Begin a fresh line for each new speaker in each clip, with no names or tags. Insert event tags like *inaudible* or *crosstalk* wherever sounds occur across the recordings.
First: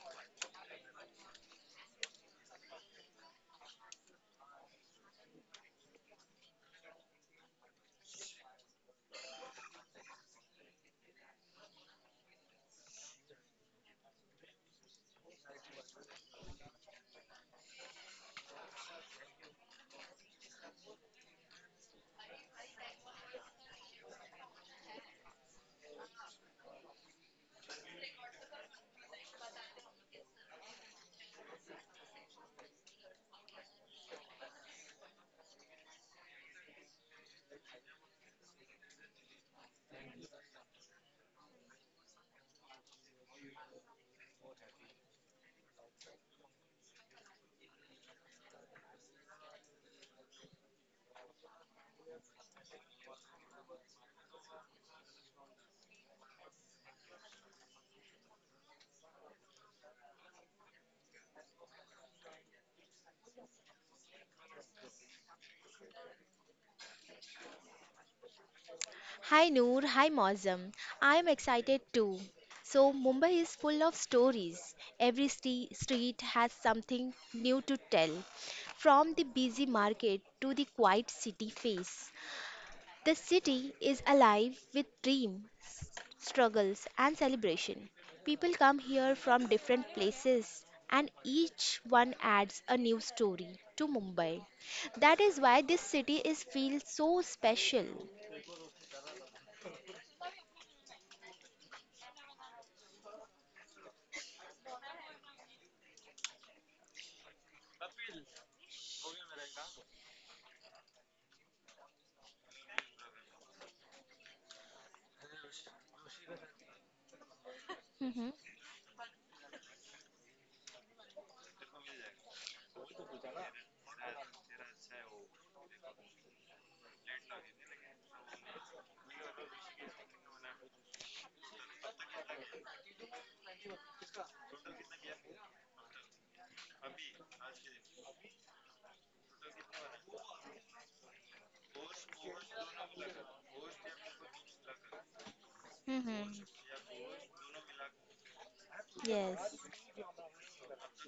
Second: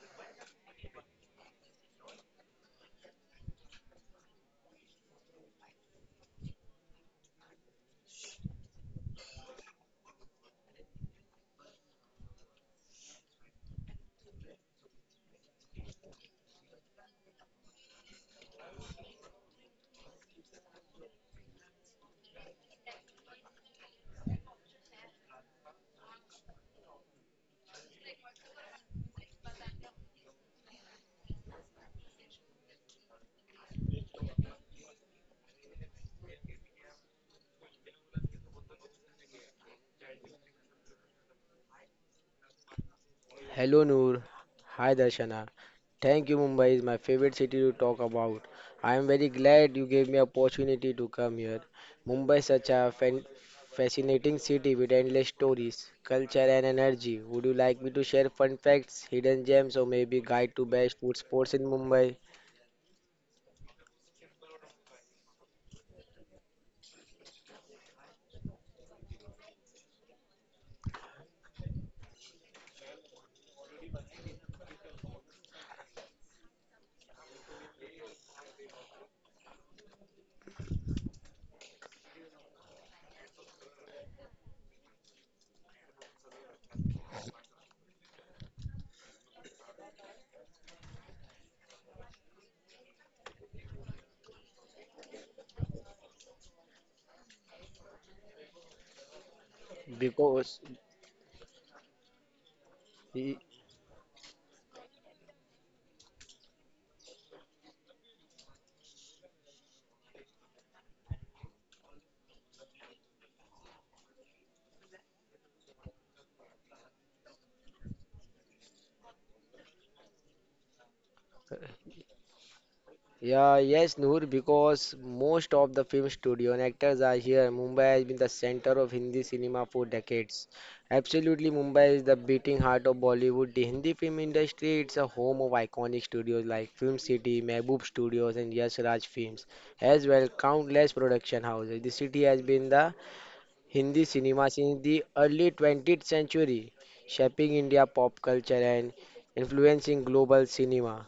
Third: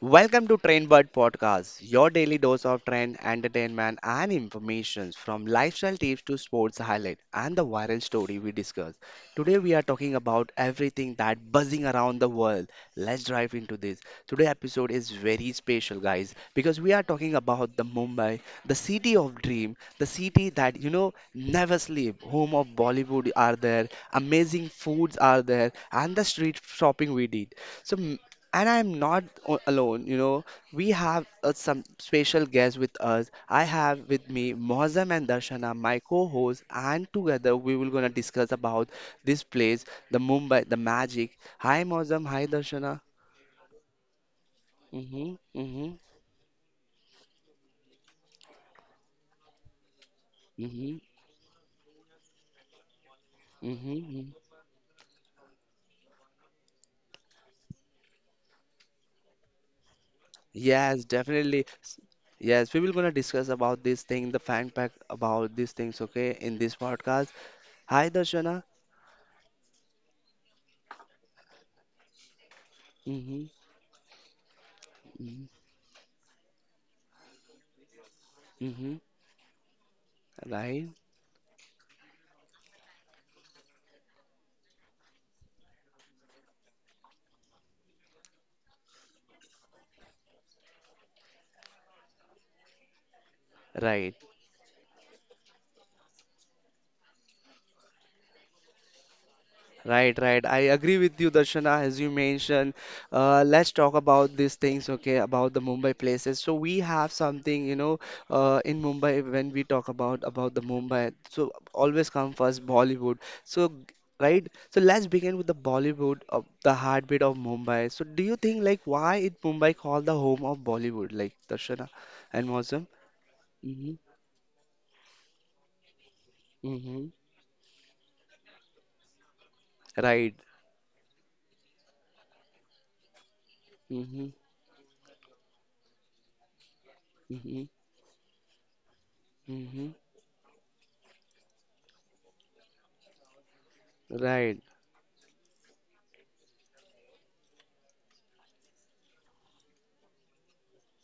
Welcome to Trainbird Podcast, your daily dose of trend, entertainment, and information from lifestyle tips to sports highlight and the viral story we discuss. Today we are talking about everything that buzzing around the world. Let's dive into this. Today episode is very special, guys, because we are talking about the Mumbai, the city of dream, the city that you know never sleep. Home of Bollywood are there, amazing foods are there, and the street shopping we did. So and I'm not alone, you know. We have some special guests with us. I have with me Mohazam and Darshana, my co-hosts, and together we will gonna discuss about this place, the Mumbai, the magic. Hi Mohazam, hi Darshana.
Hello Noor. Hi
Mm-hmm,
Darshana.
mm-hmm,
Thank you, Mumbai is my favorite city to talk about. I am very glad you gave me opportunity
mm-hmm,
to come here. Mumbai is such a
mm-hmm. Mm-hmm.
fascinating city with endless stories, culture and energy. Would you like me to share fun facts, hidden gems or maybe guide to best
Yes,
food sports in
definitely.
Mumbai?
Yes, we will gonna discuss about this thing, the fan pack about these things, okay, in this podcast. Hi Darshana.
Hi Noor, hi Mozam. I'm excited too. So Mumbai
Mm-hmm,
is full of stories. Every
mm-hmm,
street has something new to tell.
mm-hmm.
From the busy market to the
Right.
quiet city face, the city is alive with dream, struggles and celebration. People come here from different places and each one adds a new story to
Right.
Mumbai. That is why this city is feels so special.
Right, right. I
Because
agree with you, Darshana, as you mentioned. Let's talk about these things, okay, about the Mumbai places. So we have something, you know, in Mumbai when we talk about the Mumbai. So always come first Bollywood. So g- right. So let's begin with the Bollywood of the heartbeat of Mumbai. So do you think like why is Mumbai called the home of Bollywood, like Darshana and Mosam?
Yeah,
Mm-hmm.
yes, Noor, because most of the film studio and actors
Mm-hmm.
are here. Mumbai has been the center of Hindi cinema for
Right.
decades. Absolutely, Mumbai is the beating heart of Bollywood. The Hindi film
Mm-hmm.
industry, it's a home of iconic studios like Film City,
Mm-hmm.
Mehboob Studios, and Yash Raj Films,
Mm-hmm.
as well countless production houses. The city has been the Hindi cinema
Right.
since the early 20th
Mhm.
century, shaping India pop culture and
Yes.
influencing global cinema.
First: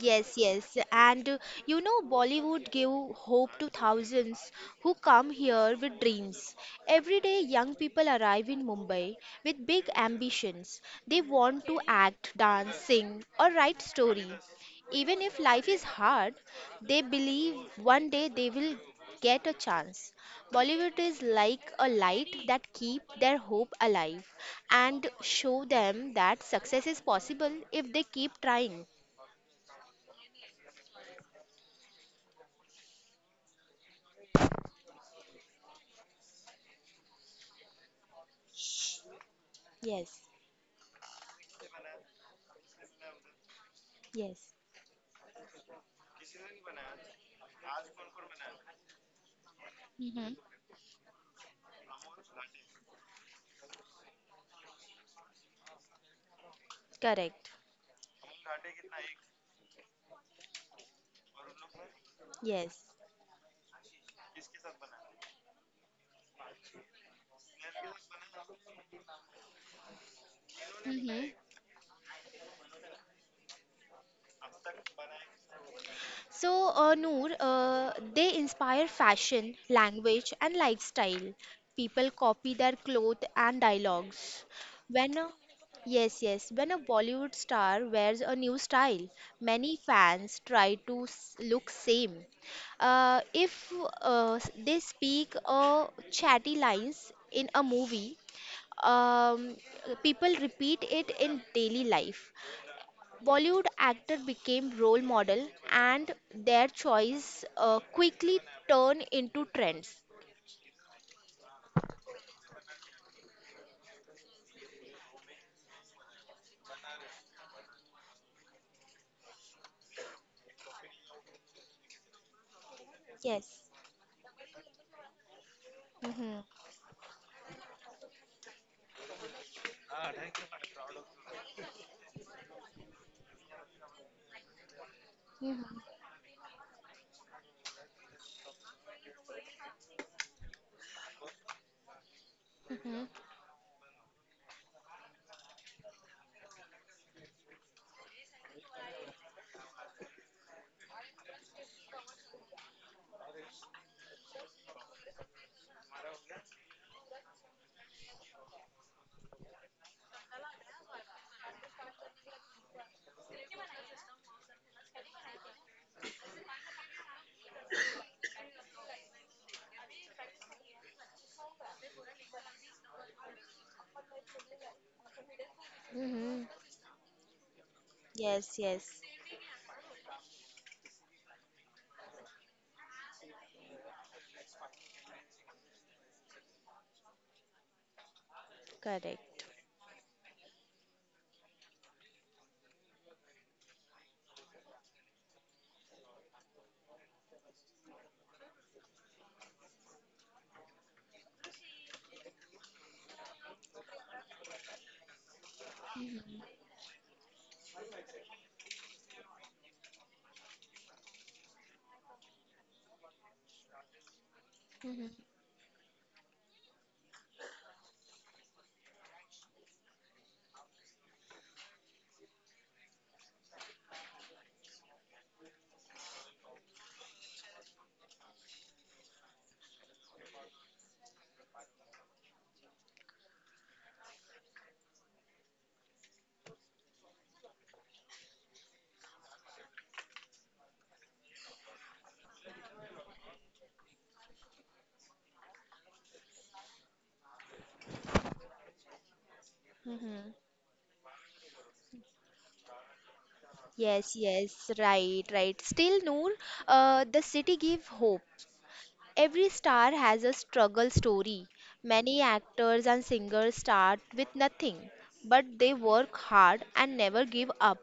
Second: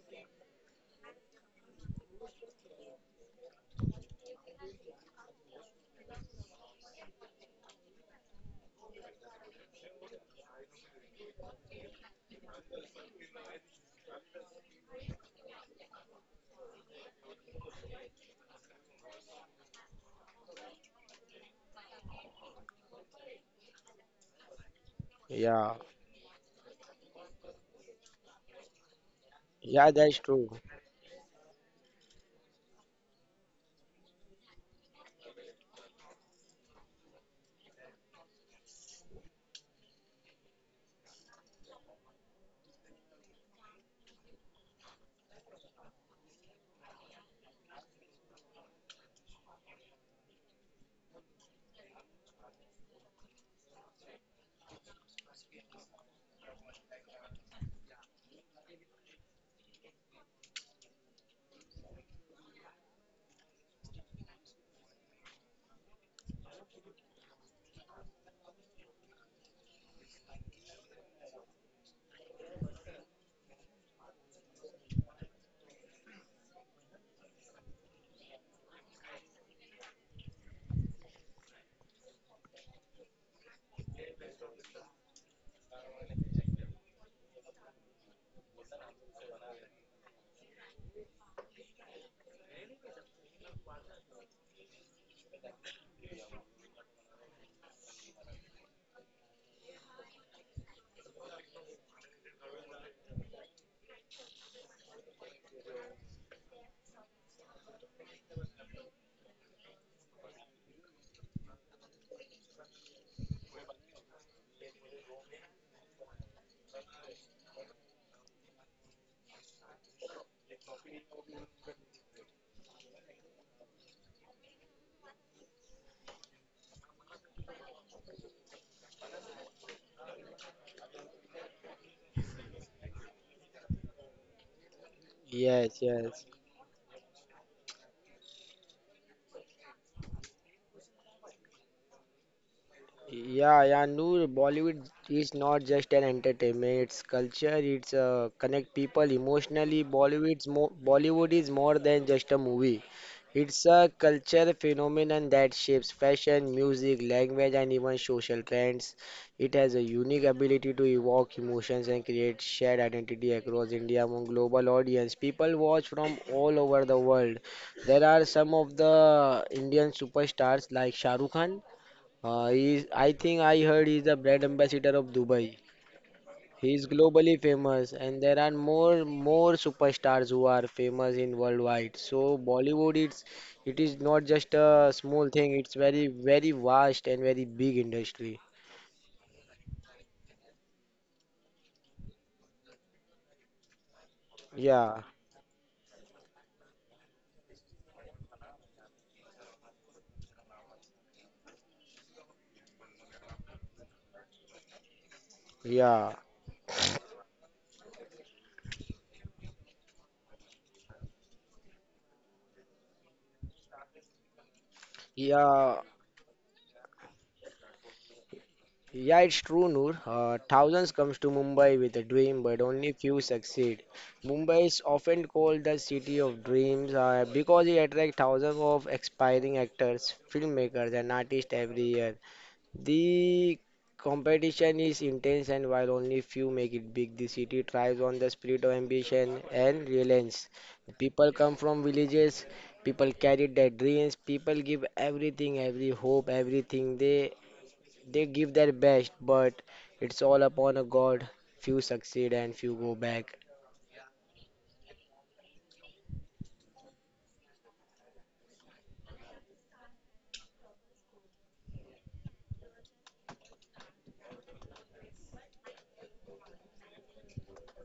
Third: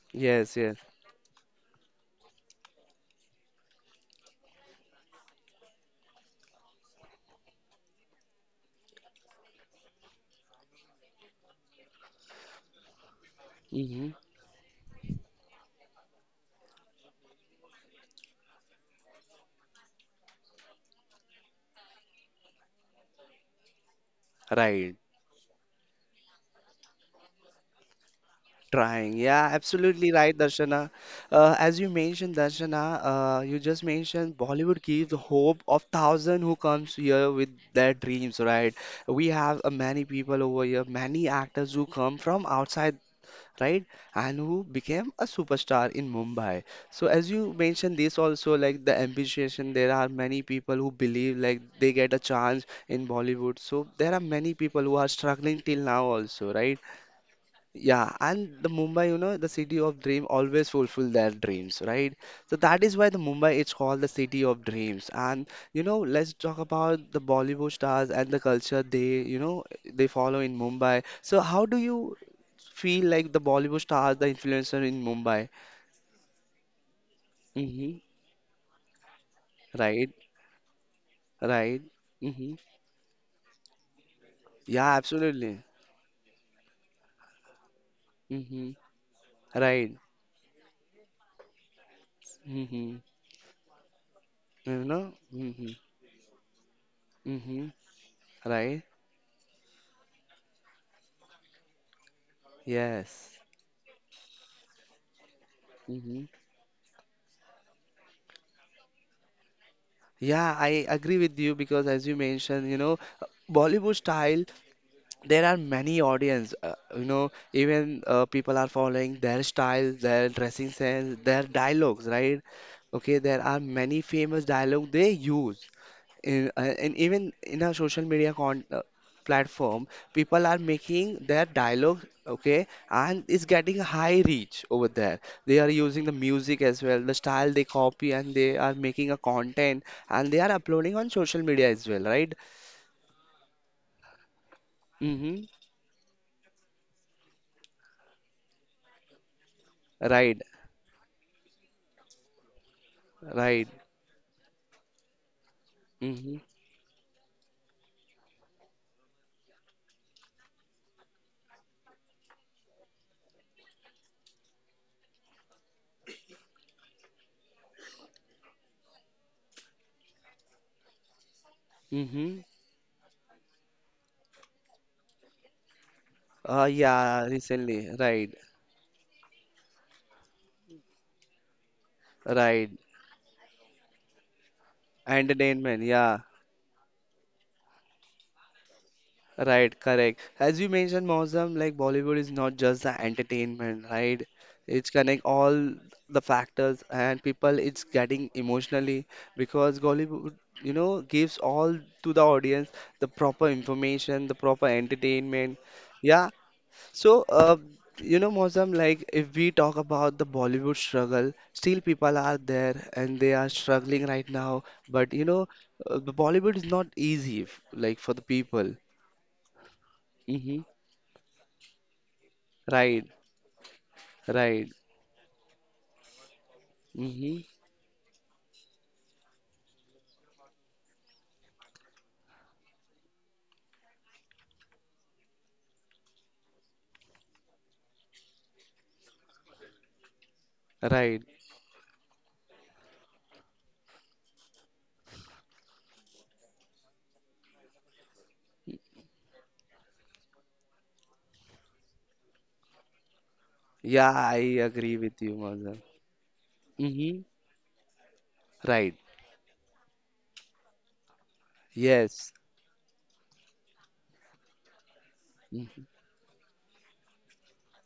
Yes,
Yes. Yes.
yes. And you know, Bollywood gave hope to thousands who come here with dreams. Every day, young people arrive in Mumbai with big ambitions. They want to act, dance, sing, or write
Mm-hmm.
story. Even if life is hard, they believe one day they will get a chance. Bollywood is like a light that keep their hope alive
Right,
and show
Yeah,
them that success is possible if they keep trying.
trying. Yeah,
yeah,
absolutely
that's
right,
true.
Darshana. As you mentioned, Darshana, you just mentioned Bollywood gives hope of thousand who comes here with their dreams, right? We have many
Yes.
people over here, many actors who come from outside, right? And
Yes.
who became a superstar in Mumbai. So as you mentioned this also, like the ambition, there are
Mm-hmm.
many people who believe like they get a chance in Bollywood. So there are many people who are struggling till now also, right?
Correct.
Yeah, and the Mumbai, you know, the city of dream always fulfill their dreams, right? So that
Yes.
is why the Mumbai is called the city of dreams. And you know, let's talk about the Bollywood stars and the culture they, you know, they follow in Mumbai.
Mm-hmm.
So how do you feel like the Bollywood stars, the influencer in Mumbai?
So, Noor,
Mm-hmm.
they inspire fashion,
Right,
language, and lifestyle.
right.
People
Mm-hmm.
copy their clothes and dialogues.
Yeah,
When a,
absolutely.
yes, yes, when a Bollywood star wears a new
Mm-hmm.
style, many
Right.
fans try to look same.
Mm-hmm.
If they
You know?
speak
Mm-hmm.
chatty lines in a
Mm-hmm.
movie,
Right.
um, people repeat it in daily life.
Yes.
Bollywood actor became role model, and
Mm-hmm.
their choice quickly turned into trends.
Yeah, I agree with you because as you mentioned, you know, Bollywood style, there are many audience, you know, even people are following their style, their dressing sense, their dialogues, right? Okay, there are
Yes.
many famous dialogue they use
Mm-hmm.
in, and even in our social media con platform people are making their dialogue, okay, and it's getting high reach over there. They are
Yes,
Mm-hmm.
using the
yes.
music as well, the style they copy, and they are making a content and they are uploading on social media as well, right?
Mhm.
Yeah, Noor, Bollywood is
Mm-hmm.
not just an entertainment, it's culture, it's connect people emotionally.
Right,
Bollywood is more than just a movie. It's
right.
a culture phenomenon that shapes
Mm-hmm.
fashion, music, language, and even social trends. It has a unique ability to evoke emotions and create shared identity across India among global audience. People watch from all over the world. There are some of the Indian superstars like Shah Rukh Khan.
Mm-hmm.
I think I heard he's the brand ambassador of Dubai.
Mm-hmm.
He's
Yeah,
globally
recently,
famous, and
right.
there are
Yes, yes.
more superstars who are famous in worldwide. So
Right,
Bollywood, it is not just a small thing. It's
entertainment,
very
yeah.
very vast and very big industry.
Correct.
Right, correct. As you mentioned, Mozam, like Bollywood is not just the entertainment, right? It's
Yeah,
connect all the factors and people, it's getting emotionally because Bollywood, you know, gives all to the audience the proper information, the proper entertainment.
yeah,
Yeah. So, you know, Mozam, like if we talk about the Bollywood struggle, still people are there and they are struggling right now. But
Mhm,
you know,
yeah.
the Bollywood is not easy, like for the people.
Yeah, it's true, Noor.
Mm-hmm.
Thousands comes to Mumbai with a dream, but only
Right,
few succeed. Mumbai
right.
is often called the city of dreams
Mm-hmm.
because it attracts thousands of aspiring actors, filmmakers, and artists every year. The competition is intense, and while only few make it big, the city thrives on the spirit of ambition and resilience.
Right.
People come from villages, people carry their dreams, people give everything, every hope, everything they give their best, but it's
mhm.
all upon a God. Few succeed and few go back. *laughs*
Yeah,
Yes,
I
yes,
agree with
right,
you,
right.
Mazhar.
Still, Noor,
Mm-hmm.
the city give hope.
Right.
Every star has a struggle story. Many
Yes.
actors and singers start with nothing, but they
Hmm.
work hard and never give up.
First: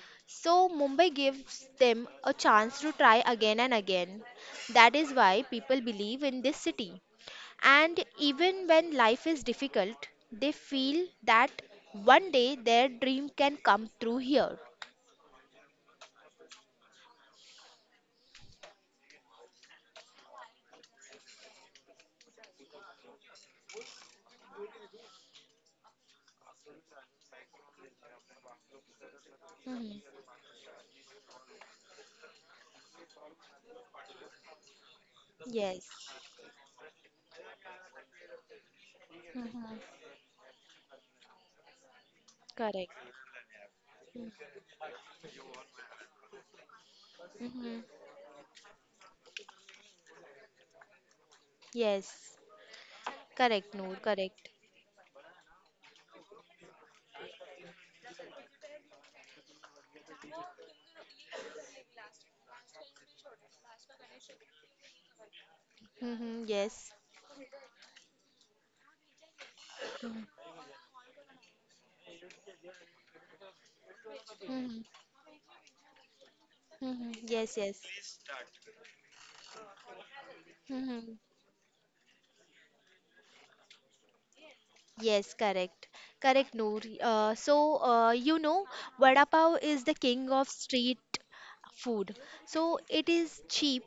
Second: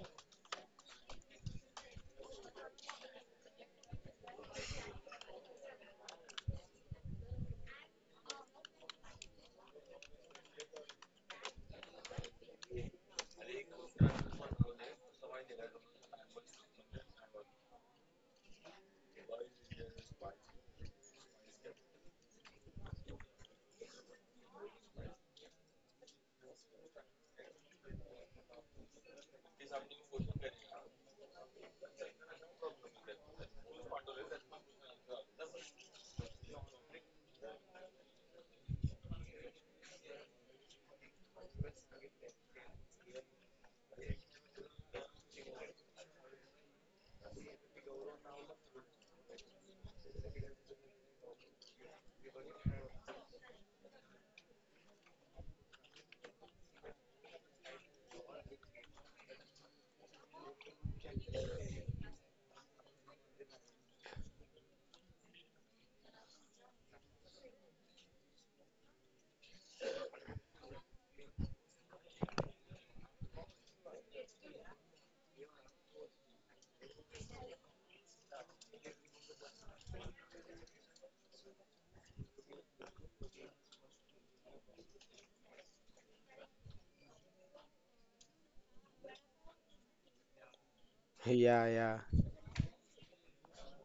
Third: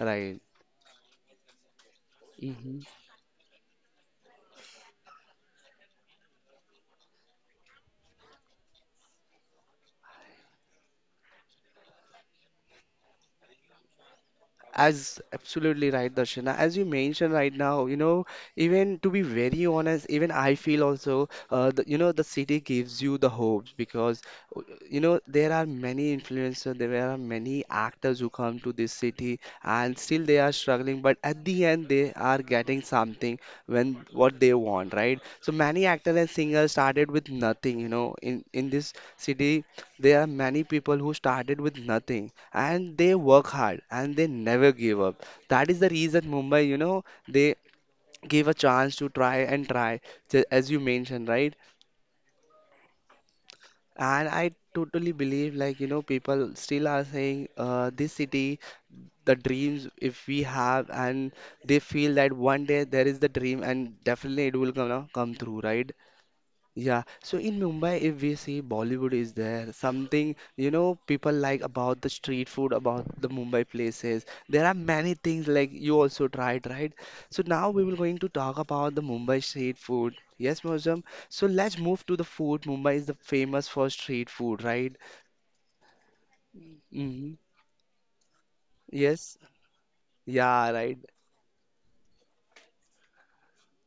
Right.
So Mumbai gives them a
Mm-hmm.
chance to try again and again. That is why people believe in this city. And even when life is difficult, they feel that one day their dream can come through here.
As absolutely right, Darshana. As you mentioned right now, you know, even to be very honest, even I feel also, you know, the city gives you the hopes because, uh, you know, there are many influencers, there are many actors who come to this city and
Hmm.
still they are struggling, but at the end they are getting something when what they want, right? So
Yes.
many actors and singers started with nothing, you know, in this city
Hmm.
there are many people who started with nothing
Correct.
and they work hard and they never give up. That is the reason Mumbai, you know, they
Mm-hmm.
give a chance to try and try, as you mentioned, right?
Yes, correct, Noor,
And
correct.
I totally believe, like, you know, people still are saying, this city, the dreams, if we have, and they feel that one day there is the dream and definitely it will gonna come through, right?
Hmm. Yes.
Yeah, so in Mumbai, if we see Bollywood is there, something
Mm-hmm.
you know people like about the street food, about the Mumbai places. There are
Hmm.
many things like you also tried, right?
Hmm.
So
Yes,
now
yes.
we will going to talk about the Mumbai street food. Yes, Mozum.
Hmm.
So let's move to the food. Mumbai is the famous for street food, right?
Yes, correct. Correct, Noor.
Hmm.
You know, vada
Yes.
pav is the king of
Yeah, right.
street
Yeah.
food. So, it is cheap,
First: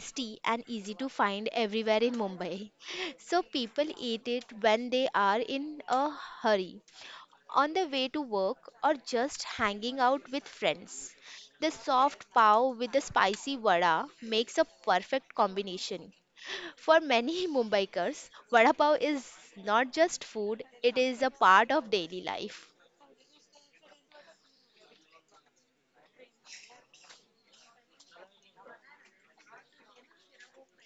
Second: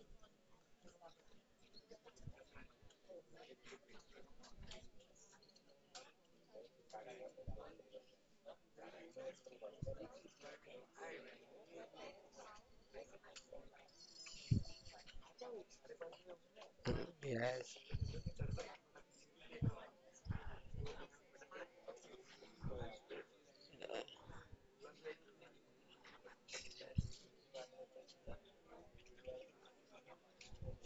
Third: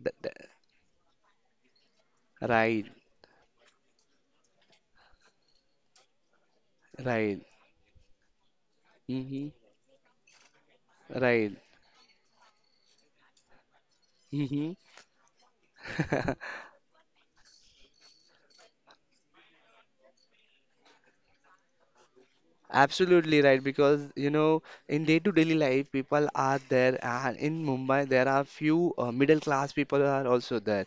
Th- th-
and easy to find everywhere in Mumbai.
Right,
*laughs* So, people eat it when they are in a hurry,
right.
on the way to work, or just
Hmm.
hanging out with friends.
Right.
The soft pav with the spicy vada makes a
Hmm.
perfect combination.
*laughs*
For many *laughs*
Yes.
Mumbaikars, vada pav is not just food, it is a part of daily life.
Absolutely right, because you know, in day-to-daily life, people are there, and in Mumbai, there are few middle-class people are also there,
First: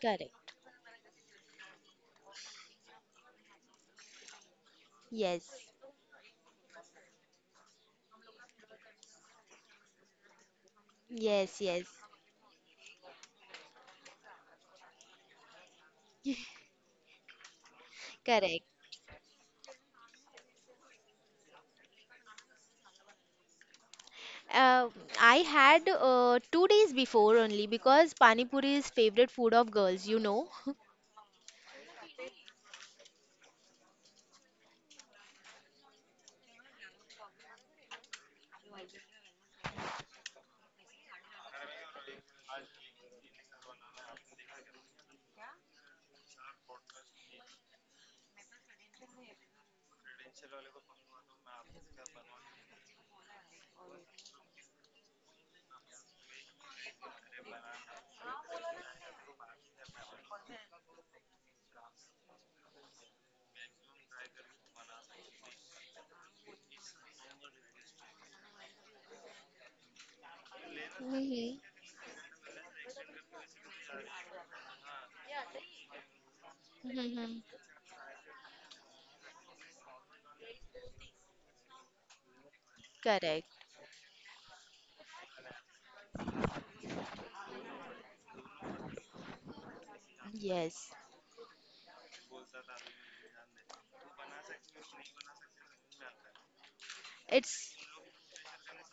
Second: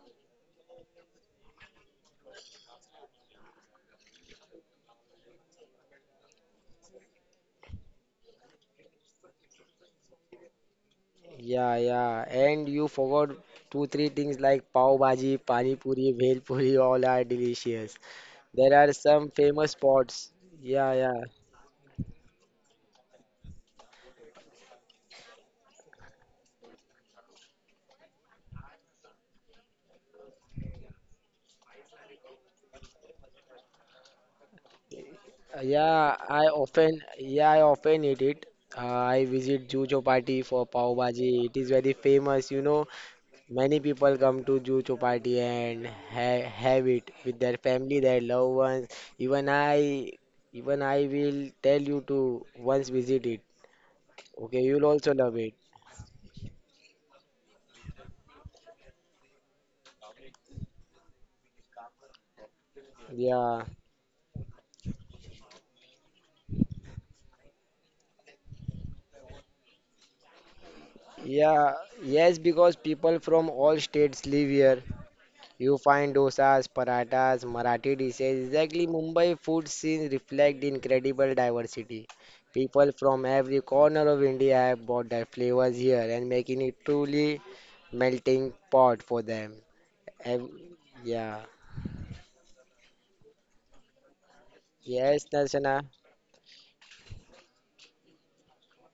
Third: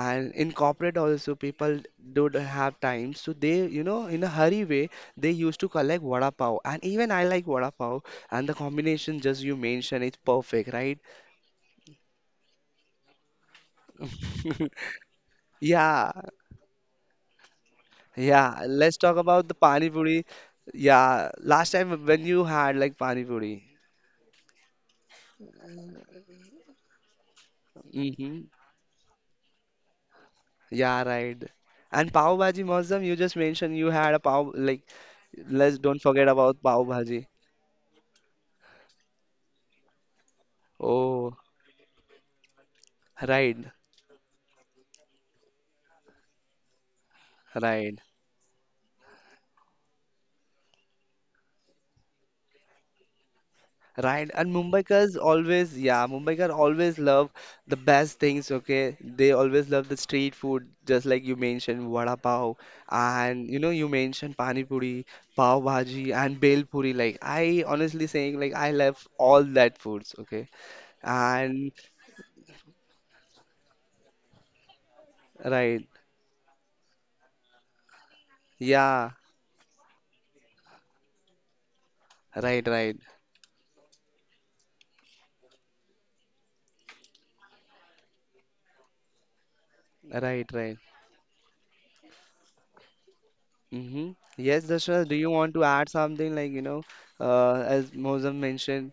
Correct.
in corporate also, people don't have time, so they, you know, in a hurry way, they
Yes,
used to collect vada pav, and even I like vada pav, and the combination just you mentioned, it's perfect, right?
yes,
Yeah,
yes,
yeah. And you forgot two, three things like
*laughs*
pav bhaji, pani puri,
Yeah,
bhel puri, all are delicious.
yeah.
correct.
There are
Let's talk
some
about the
famous
pani puri.
spots. Yeah, yeah.
Yeah, last time when you had like pani puri.
Uh, I had two days before only because Pani
Hmm.
Puri is favorite food of girls, you know. *laughs*
Yeah, right. And Pav Bhaji Muazzam, you just mentioned you had a pav, like, let's don't forget about Pav Bhaji.
Yeah, I often eat it. Uh, I visit Jujo Party for pav bhaji.
Oh,
It is very famous, you know.
right,
Many people come to Jucho party and ha have it with their family,
right,
their loved ones. Even I, even I will tell you to once visit it.
right. And
Okay, you'll also
Mumbaikars
love it.
always, yeah, Mumbaikar always love the best things, okay? They always love the street food, just like you mentioned, vada pav. And, you
Yeah,
know, you mentioned pani puri, pav bhaji, and bel puri. Like, I honestly saying, like, I love all that foods, okay?
Hmm.
And,
yeah, yes, because people from all states live here. You
right,
find dosas,
Hmm.
paratas, Marathi dishes. Exactly,
yeah,
Mumbai food scene reflect incredible diversity.
right,
People
right.
from
Correct.
every corner of India have brought their flavors here and making it truly melting pot for them. Ev-
Right, right.
Yes.
yeah.
Mm-hmm. Yes, Dashra, do
Yes,
you want to
Darshana.
add something like, you know,
It's
as Mosam mentioned?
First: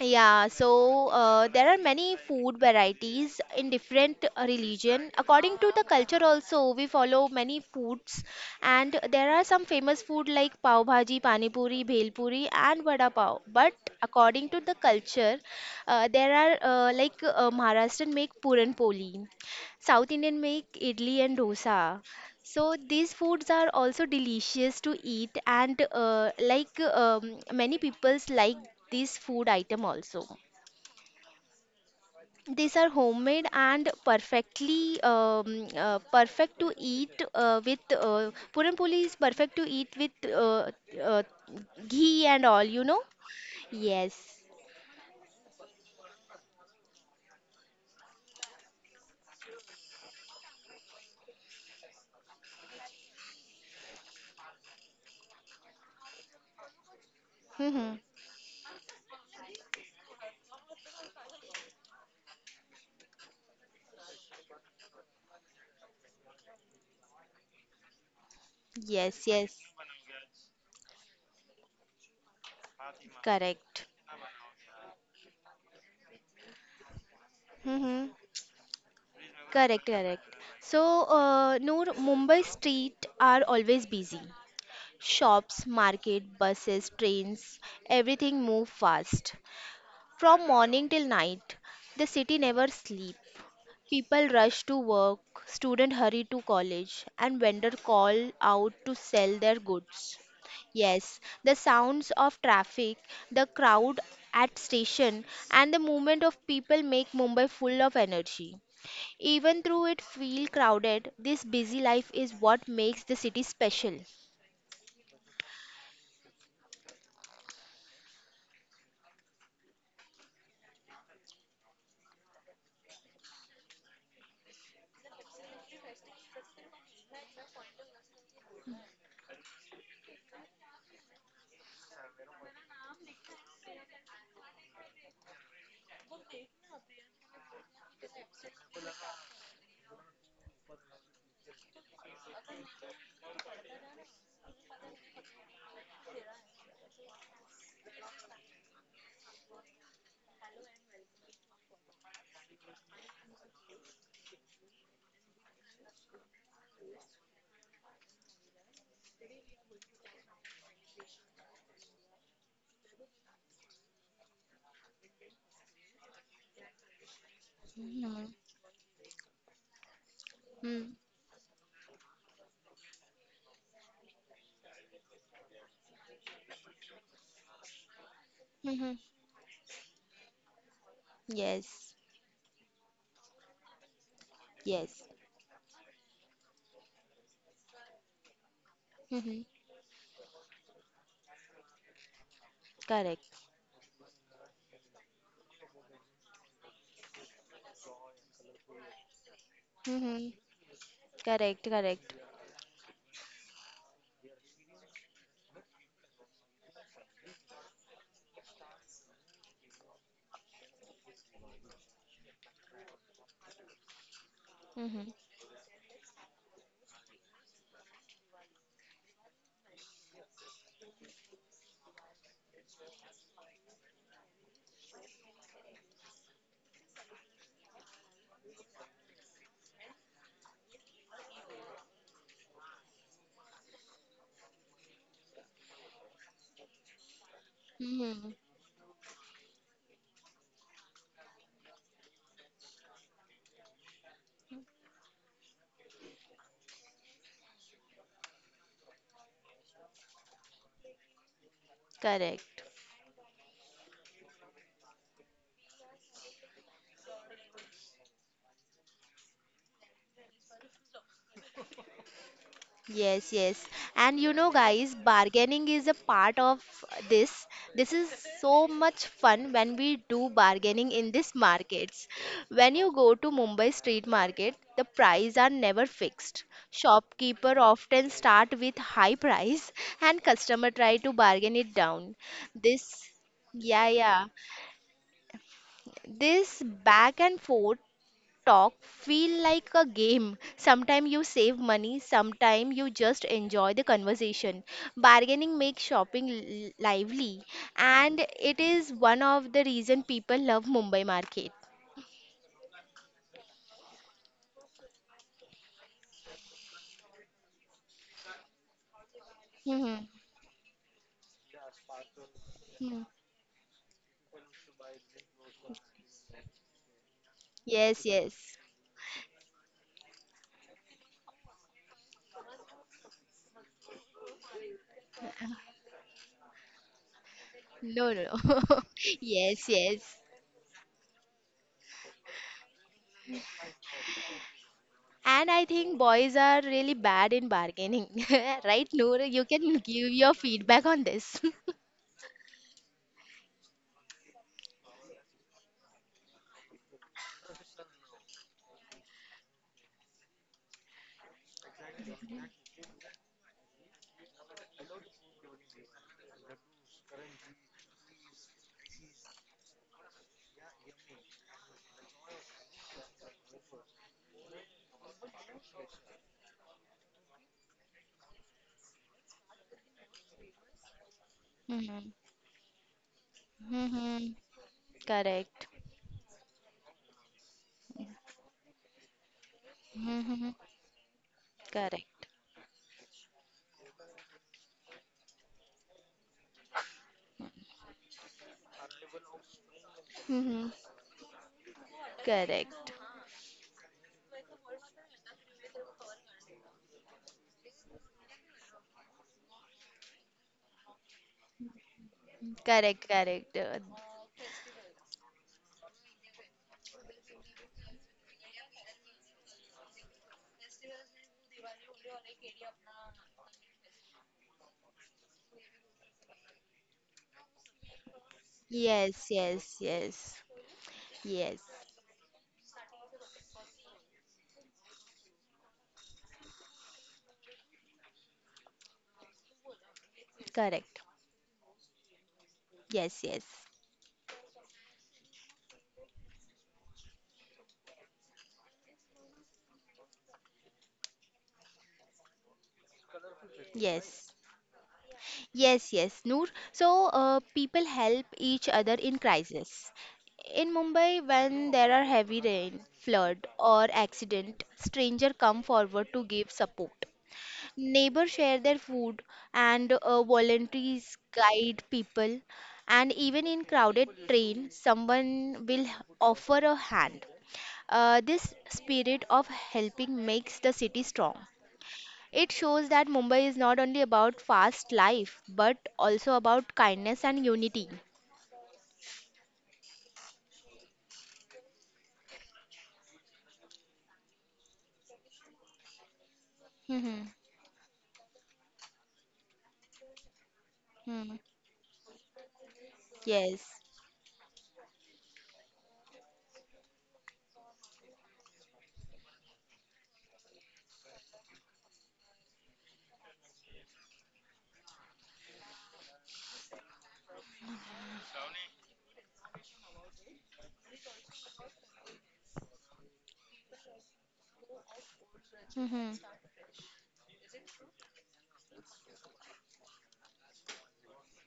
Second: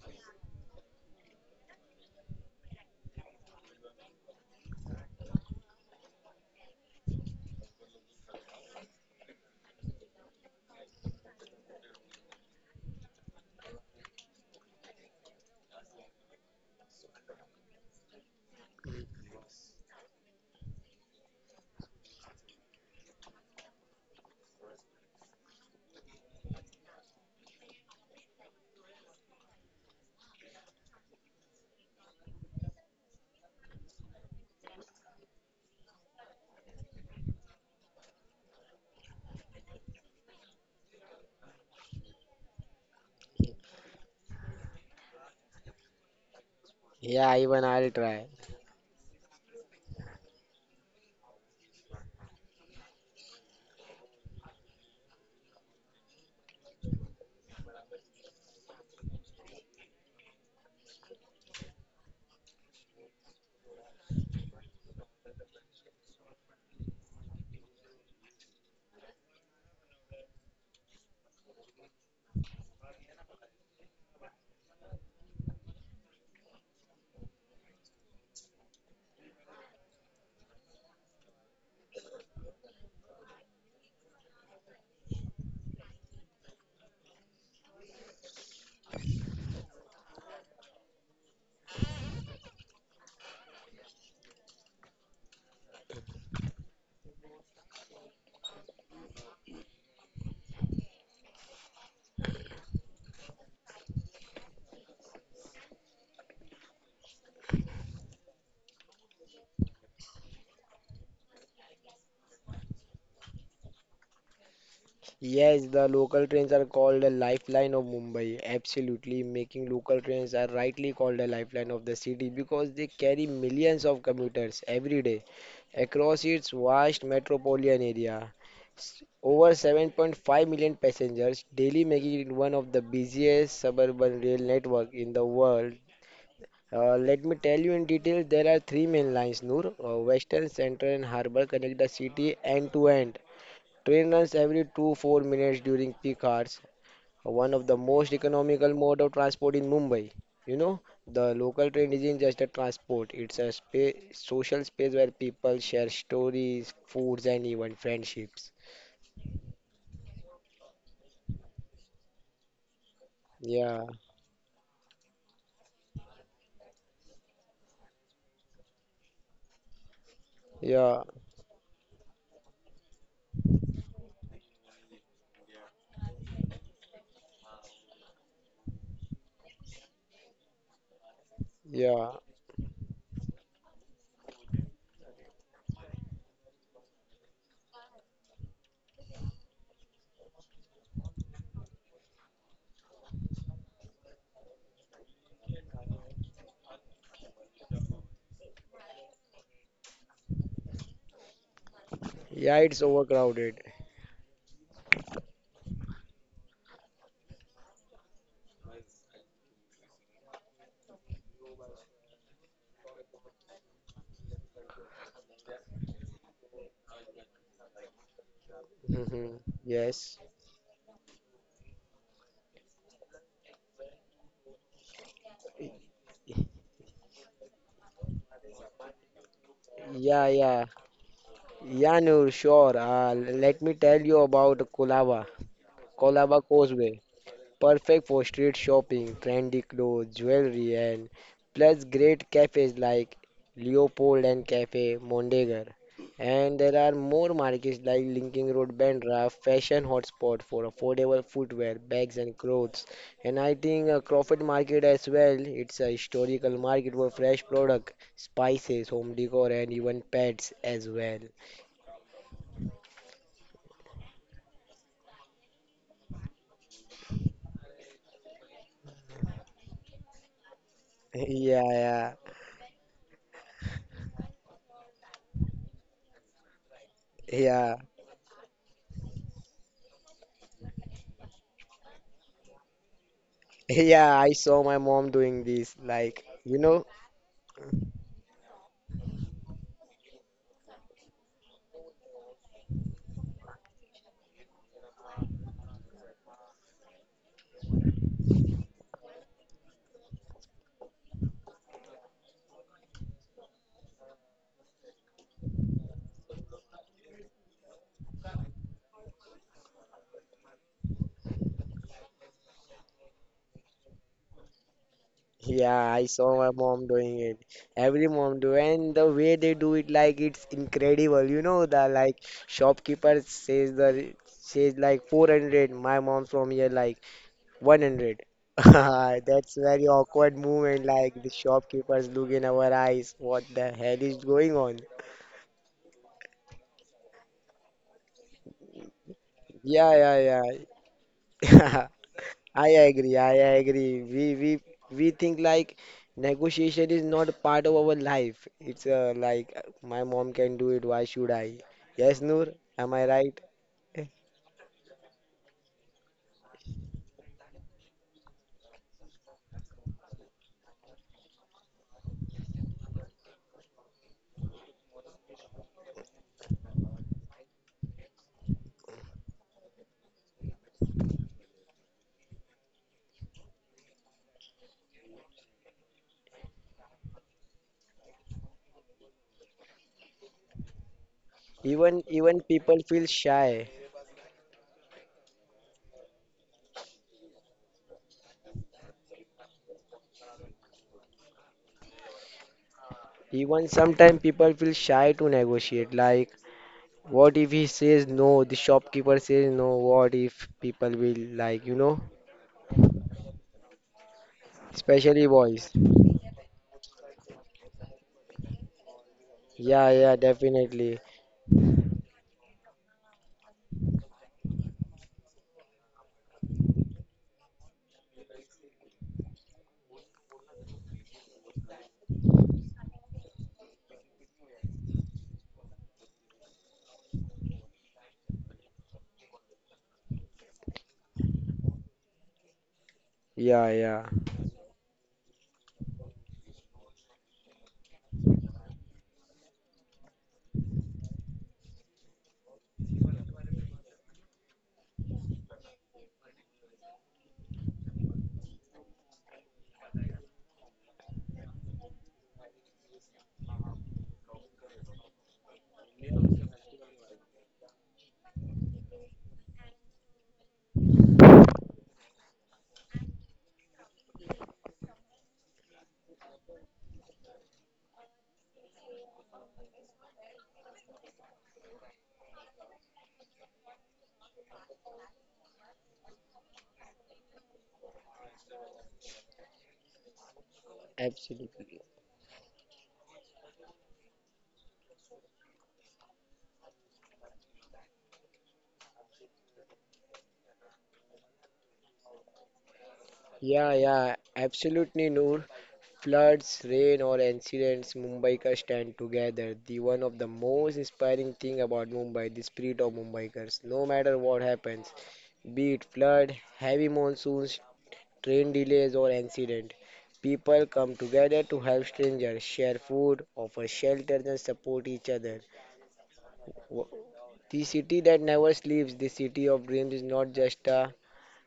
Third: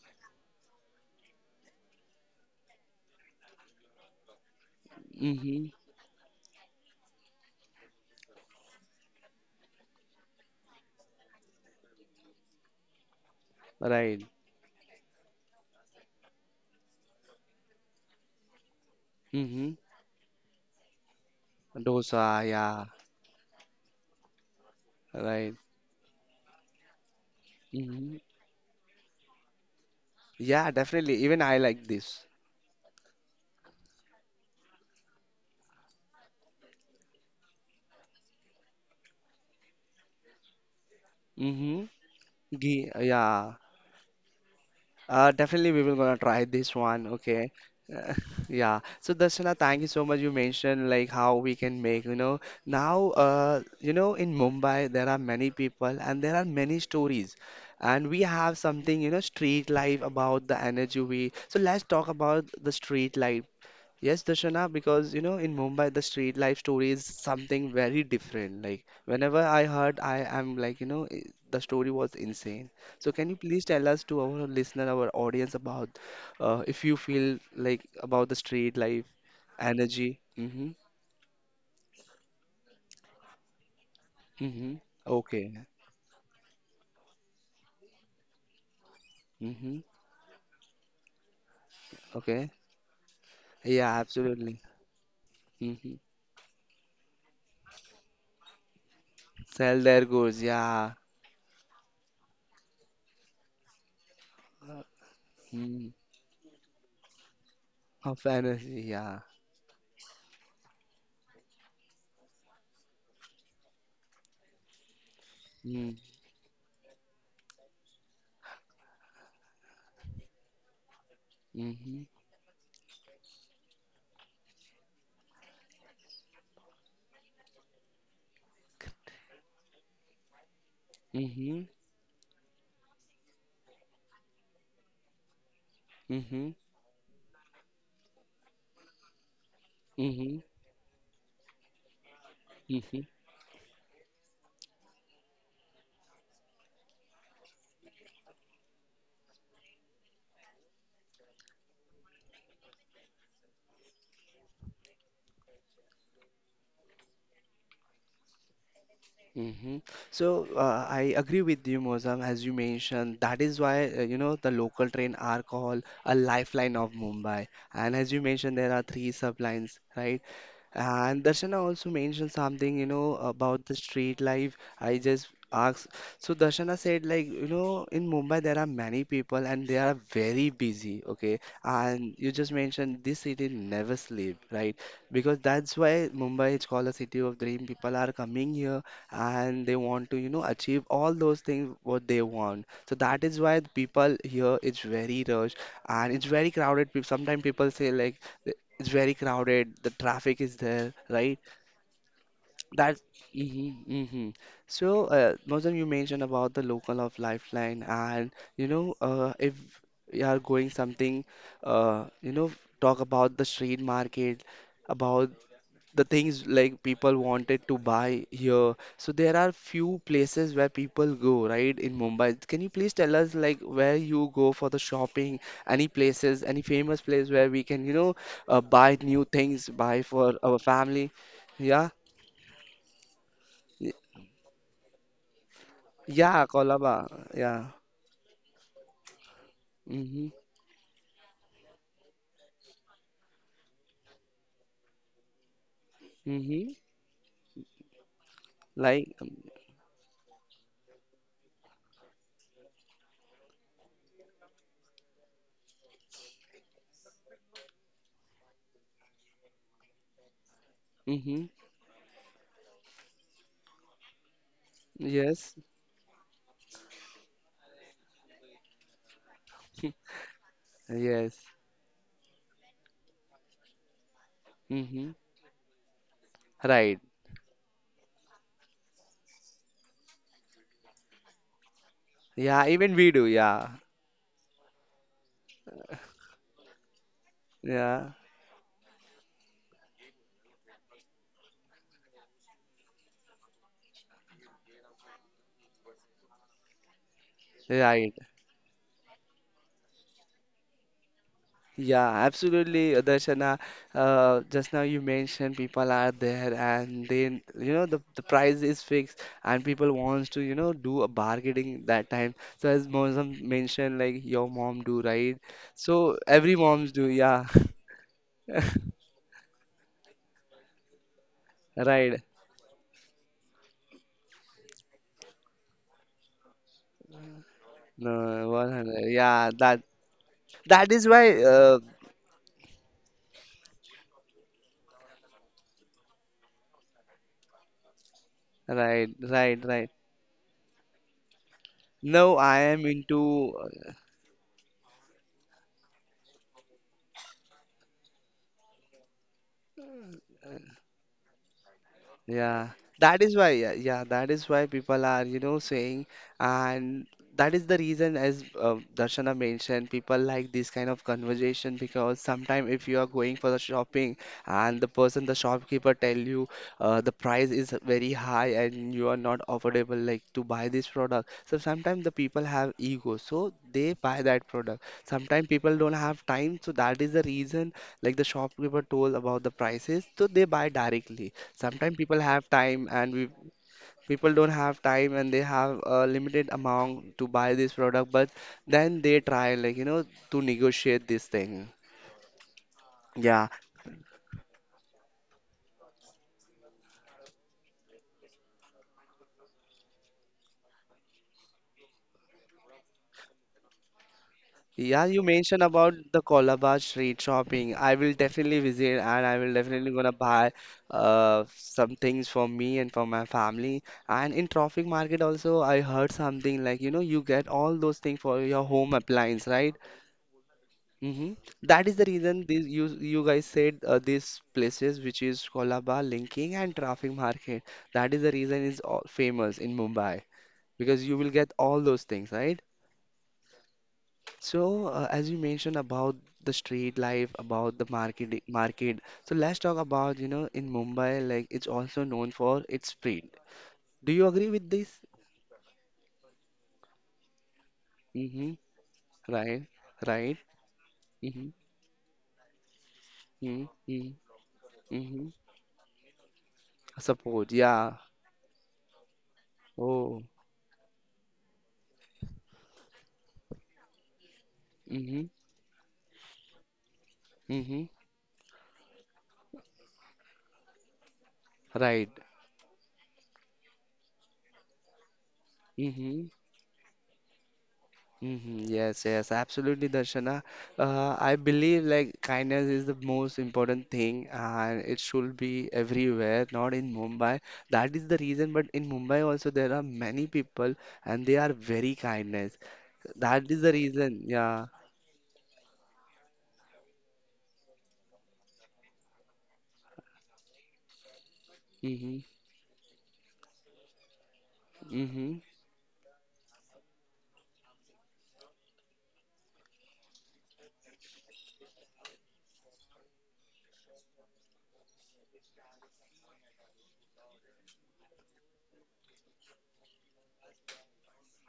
Yeah, so there are many food varieties in different religion. According
Mm-hmm.
to the culture also, we follow many foods and there are some famous food like pav bhaji, pani puri, bhel puri and vada pav. But
Right.
according to the culture, there are like Maharashtrian make puran poli,
Mm-hmm.
South Indian make idli and dosa,
Dosa,
so
yeah.
these foods are also delicious to eat,
Right.
and like many
Mm-hmm.
peoples like this food item also.
Yeah, definitely. Even I like this.
These are homemade and perfect to eat with puran puli is perfect to eat with uh,
Mm-hmm.
ghee and all, you
Ghee,
know?
yeah.
Yes.
Definitely, we will gonna try this one.
Yeah,
Okay.
even I'll
Uh,
try.
*laughs* yeah. So Darshana, thank you so much. You mentioned like how we can make, you know, now, you know, in Mumbai there are many people and there are many stories,
Mm-hmm.
and we have something, you know, street life about the energy we. So let's talk about the street life. Yes, Darshana, because you know, in Mumbai, the street life story is something very different. Like,
Yes,
whenever
yes.
I heard, I am like, you know, the story was insane. So, can you please
Correct.
tell us to our listener, our audience, about if you feel like
Mm-hmm.
about the street life
Correct,
energy?
correct.
Mm-hmm.
So, Noor, Mumbai street are always busy.
Mm-hmm. Okay.
Shops, market, buses, trains, everything move fast.
Mm-hmm.
From morning till night, the city
Okay.
never sleep.
Yeah,
People rush
absolutely.
to work,
Mm-hmm.
students hurry to college, and vendors call out to sell their
Sell their
goods.
goods. Yeah.
Yes, the sounds of traffic, the crowd at station, and the
Mm-hmm.
movement of people make Mumbai full of
Of
energy.
energy. Yeah.
Even though it feel crowded, this busy life is what makes the city special.
Yes,
Mm-hmm.
the local trains are called the lifeline of Mumbai. Absolutely, making local trains are rightly called the lifeline of the
Mm-hmm.
city because they carry millions of commuters every day across its vast metropolitan area. Over 7.5 million passengers
Mm-hmm.
daily, making it one of the busiest suburban rail network in the world.
Mm-hmm.
Let me tell you in detail, there are three main lines, Noor.
Mm-hmm.
Western, Central and Harbour connect the city end to
Mm-hmm.
end. Train runs every 2-4 minutes during peak hours. One of the most economical mode of transport in Mumbai. You know, the local train isn't just a transport, it's a spa social space where people share stories, foods and even friendships.
Hmm. So I agree with you, Mozam, as you mentioned. That is why
Yeah,
you know the local train are called a lifeline of Mumbai. And
Hmm.
as you mentioned, there are three sublines, right?
Hmm.
yeah,
And Darshana also mentioned something, you know, about the street life. I just asked. So Darshana said, like, you know, in Mumbai there are
Mm-hmm.
many people and they are very busy, okay?
Yes.
And
yeah.
you just mentioned this city never sleep, right?
Yes.
Because that's why Mumbai is called a city of dream. People are coming here
Mm-hmm.
and they want to you know achieve all those things what they want, so that
Correct.
is why the people here it's very rush and it's very crowded. Sometimes people say like, it's very crowded, the
Mm-hmm.
traffic is there, right?
Correct. Correct.
Yeah, it's
That
overcrowded.
mm-hmm, mm-hmm. So Mozam, you mentioned about the local of lifeline and you know, if you are going something, you know, talk about the street market
Hmm.
about the things like people wanted to buy here. So there
*laughs*
are few
Yes.
places where people go, right, in Mumbai. Can you please tell us like where you go for the shopping? Any places, any famous place where we can, you know, buy new things, buy
Yeah,
for our
yeah.
family? Yeah,
Yeah, Noor, sure. Let me
Y-
tell you about Colaba. Colaba
yeah,
Causeway.
Kolaba. Yeah.
Perfect for
Mm-hmm.
street shopping, trendy clothes,
Mm-hmm.
jewelry, and plus great cafes like Leopold and Cafe Mondegar. And
Mm-hmm.
there are more markets like Linking Road,
Like.
Bandra, fashion hotspot for affordable footwear, bags, and
Correct.
clothes. And I think Crawford Market as well. It's a historical market for fresh product, spices, home decor, and even pets as well.
Mm-hmm.
Yes, yes. And you know, guys,
Yes.
bargaining is a part of this. This is so much fun when we do
*laughs*
bargaining in these
Yes.
Yeah,
markets.
yeah,
When you go to Mumbai street market, the
Mm-hmm.
prices are never fixed.
Right.
Shopkeeper
yeah,
often start with high price and customer try to bargain it down.
Yeah.
This,
Even we do.
*laughs*
Yeah.
yeah,
yeah.
yeah.
I saw my mom doing this. Like,
This
you know,
back and forth
Yeah.
talk feel like a game. Sometimes you save money, sometimes you just enjoy the conversation. Bargaining makes shopping lively,
Right.
and it is one of the reason people love Mumbai market.
Yeah, absolutely, Darshana. Just now you mentioned people are there and they, you know, the price is fixed and people
Hmm.
wants to, you know, do a bargaining that time. So as
Hmm.
Mosam mentioned, like your mom do, right?
yeah, I
So
saw
every
my
moms
mom
do,
doing
yeah.
it.
Yes,
Every
yes.
mom do,
*laughs*
and the way they do it, like it's incredible. You know, the
Right.
like shopkeeper says like 400. My mom from here like
No, no,
100.
No,
no.
*laughs*
100.
*laughs*
Yeah,
That's
Yes,
that
very
yes.
awkward
that
movement.
is
Like the
why
shopkeepers look in our eyes. What the hell is going on?
And I think boys are really bad in bargaining, *laughs* right,
right,
Noor? You
right,
can
right.
Yeah,
give your
yeah,
feedback on this. *laughs*
yeah.
Now
*laughs*
I
I
am
agree, I
into
agree. We think like negotiation is not part of our life. It's like my mom can do it, why should I? Yes, Noor,
yeah,
am I
that is
right?
why, yeah, yeah, that is why people are, you know, saying, and that is the reason, as Darshana mentioned, people like this kind of conversation because sometimes if you are going for the shopping and the person, the shopkeeper tell you the price is very high and you are not affordable like to buy this product. So sometimes
Hmm.
the people have ego, so they buy
Hmm.
that product. Sometimes
Correct.
people don't have time, so that is the reason, like the shopkeeper told about the prices, so they
Mm-hmm.
buy directly. Sometimes
Even
people
Correct.
even
have
people
time
feel
and we
shy.
people don't have time and they have a limited amount to buy this product, but then they try to
Mm-hmm.
negotiate this thing.
Correct.
Yeah.
Even sometimes people feel shy to negotiate. Like, what if he says no? The shopkeeper says no. What if people will like, you know,
Correct. Correct.
Yeah, you
especially
mentioned
boys.
about the Colaba street shopping. I will definitely visit and I will definitely
Yeah,
gonna
yeah,
buy
definitely.
some things for me and for my family. And in traffic market also I heard something you get all those things for your home
Yes,
appliance, right?
yes, yes,
Hmm.
yes,
That is the reason these you you guys said, these places which is Colaba, Linking and Traffic Market. That is the reason it's all famous in Mumbai
correct,
because you will get all those things, right?
yes, yes,
Yeah, yeah.
So as you mentioned about the street life, about the market. So let's talk about, you know, in Mumbai, like it's also known for its street. Do you
yes,
agree with this?
yes, yes, Noor. So, people help each
Mm-hmm.
other in
Right.
crisis.
Right.
In Mumbai,
Mm-hmm.
when there are heavy rain, flood,
Mm-hmm.
or
Mm-hmm.
accident,
Mm-hmm.
stranger come forward to give support.
Support. Yeah.
Neighbors share their food, and
Oh.
volunteers guide people. And even in crowded train,
Mm-hmm.
someone will offer a hand.
Mm-hmm.
This spirit of helping makes the city strong.
Right.
It shows that Mumbai is not only about fast life, but
Mm-hmm.
also about kindness and unity.
Mm-hmm. Yes, yes, absolutely, Darshana. I
Absolutely.
believe like kindness is the most important thing, and it should be everywhere, not in
Hmm.
Mumbai. That is the reason, but in Mumbai also there are many people, and
Hmm.
they are very kindness. That
Yes.
is the
Yeah,
reason. Yeah.
absolutely, Noor. Floods, rain, or accidents, Mumbai ka stand together. The one of the most inspiring thing about
Mm-hmm.
Mumbai, the spirit of Mumbaikars. No matter what happens,
Mm-hmm.
be it flood, heavy monsoons, train delays, or accident, people come together to help strangers, share food, offer shelter, and support each other.
Hmm.
Wo- The city that never sleeps, the city of dreams, is not just a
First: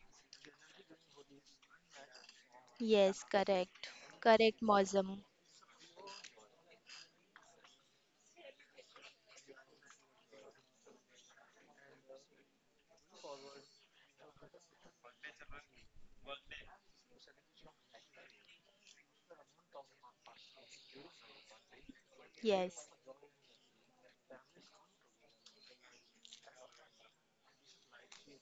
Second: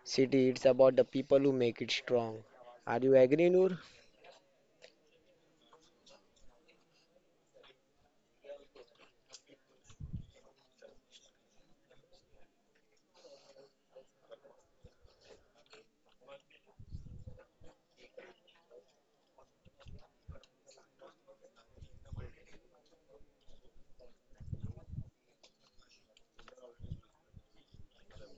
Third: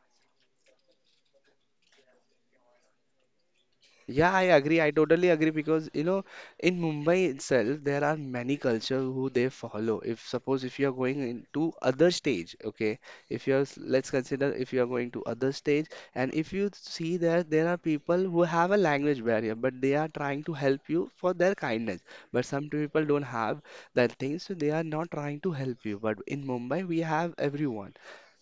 city. It's about the people who make it strong. Are you
Yes,
agree, Noor?
correct.
Yeah, I
Correct,
agree. I
Mosm.
totally agree because, you know, in Mumbai itself, there are many culture who they follow. If suppose if you are going into other stage, okay, if you are let's consider if you are going to other stage, and if you see that there are people who have a language barrier, but they are trying to help you for their kindness. But some
Yes.
people don't have that thing, so they are not trying to help you. But in Mumbai, we have everyone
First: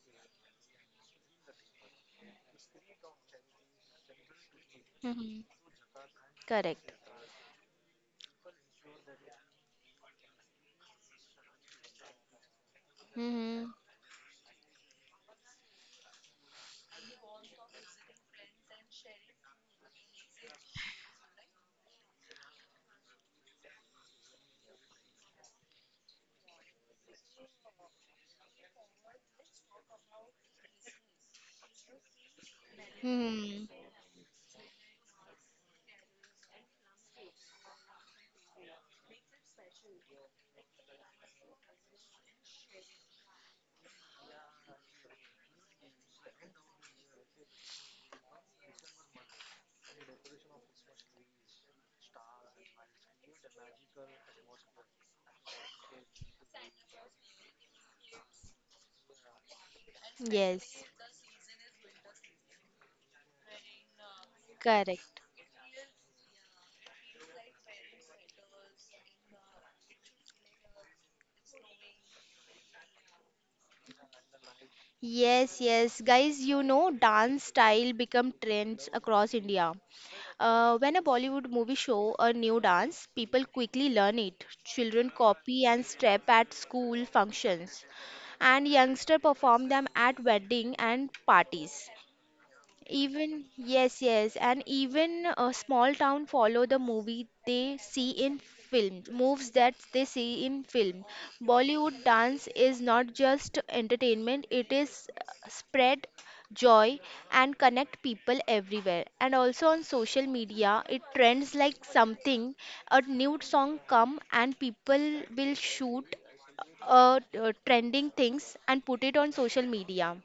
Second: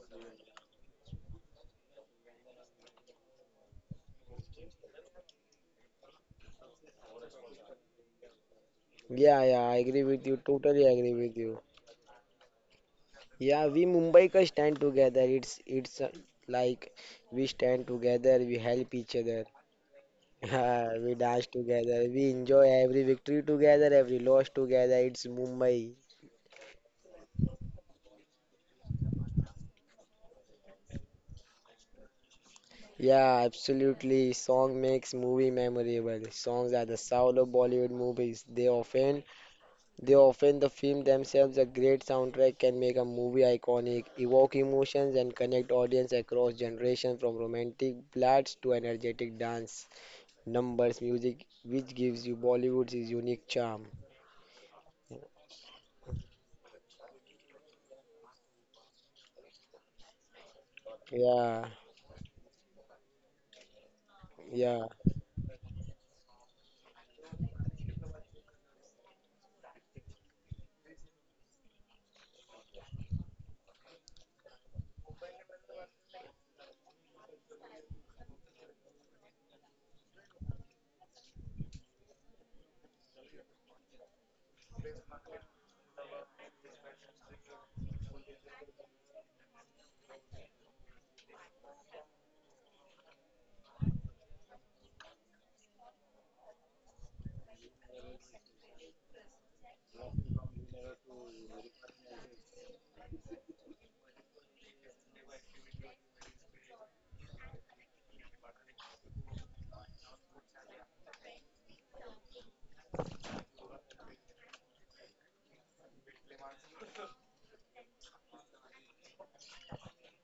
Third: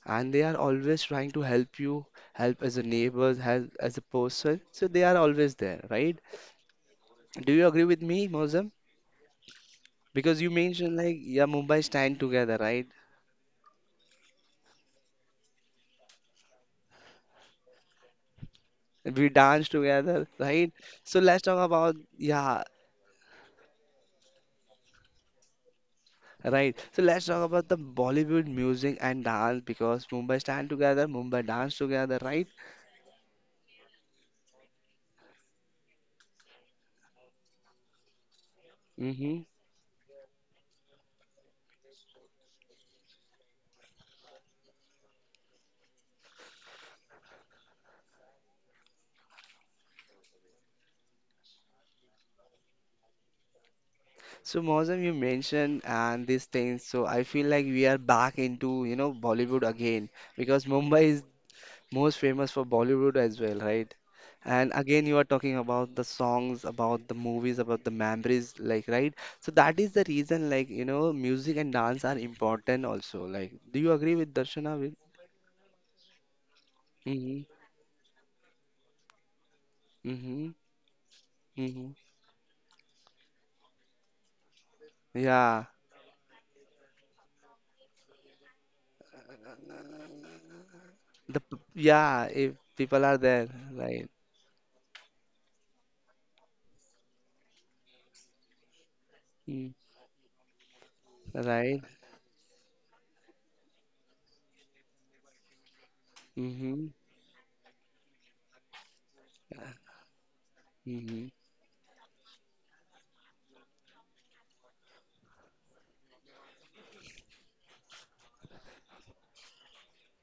and they are always trying to help you, help as a neighbor, help as a person. So they are
Hmm.
always there, right?
Correct.
Do you agree with me, Mozam?
Yeah, I agree with you.
Because you
Totally
mentioned
agree
like,
with
yeah,
you.
Mumbai stand together, right?
Yeah, we Mumbaikars stand together. It's like We stand together, we help each
We
other. *laughs*
dance together, right?
Yeah, we
So let's
dance
talk about,
together, we
yeah,
enjoy every victory together, every loss together. It's Mumbai.
right. So let's talk about the Bollywood music and dance because Mumbai stand together, Mumbai dance together, right?
Yeah,
Mm-hmm.
absolutely. Song makes movie memorable. Songs are the soul of Bollywood movies.
Mm-hmm.
The film themselves a great soundtrack can make a movie iconic, evoke emotions and connect audience across generations from romantic ballads to energetic dance. Numbers, music, which gives you Bollywood's unique charm.
So Mozam, you mentioned and these things. So I feel like we are back into, you know, Bollywood again because
Yes,
Mumbai
Yeah,
most famous for Bollywood as well, right? And
yeah,
again, you
correct.
are talking about the songs, about the movies, about the memories, like, right? So that is the reason, like, you know, music and dance are important also. Like, do you agree with Darshana? With
Yes, yes, guys, you know, dance
mm-hmm,
style become trends across India.
mm-hmm,
When a Bollywood movie
hmm.
show a new dance, people quickly learn it. Children copy
Yeah,
and step at school functions, and youngster perform them at wedding and parties.
yeah, if people are there,
Yes,
right?
yes, and even a small town follow the movie they see in film, moves that
Mm,
they see in film.
right?
Bollywood dance is not just entertainment, it is spread
Mm-hmm,
joy and connect people everywhere. And also on social media, it
mm-hmm.
trends like something, a new song come and people will shoot trending things and put it on social media.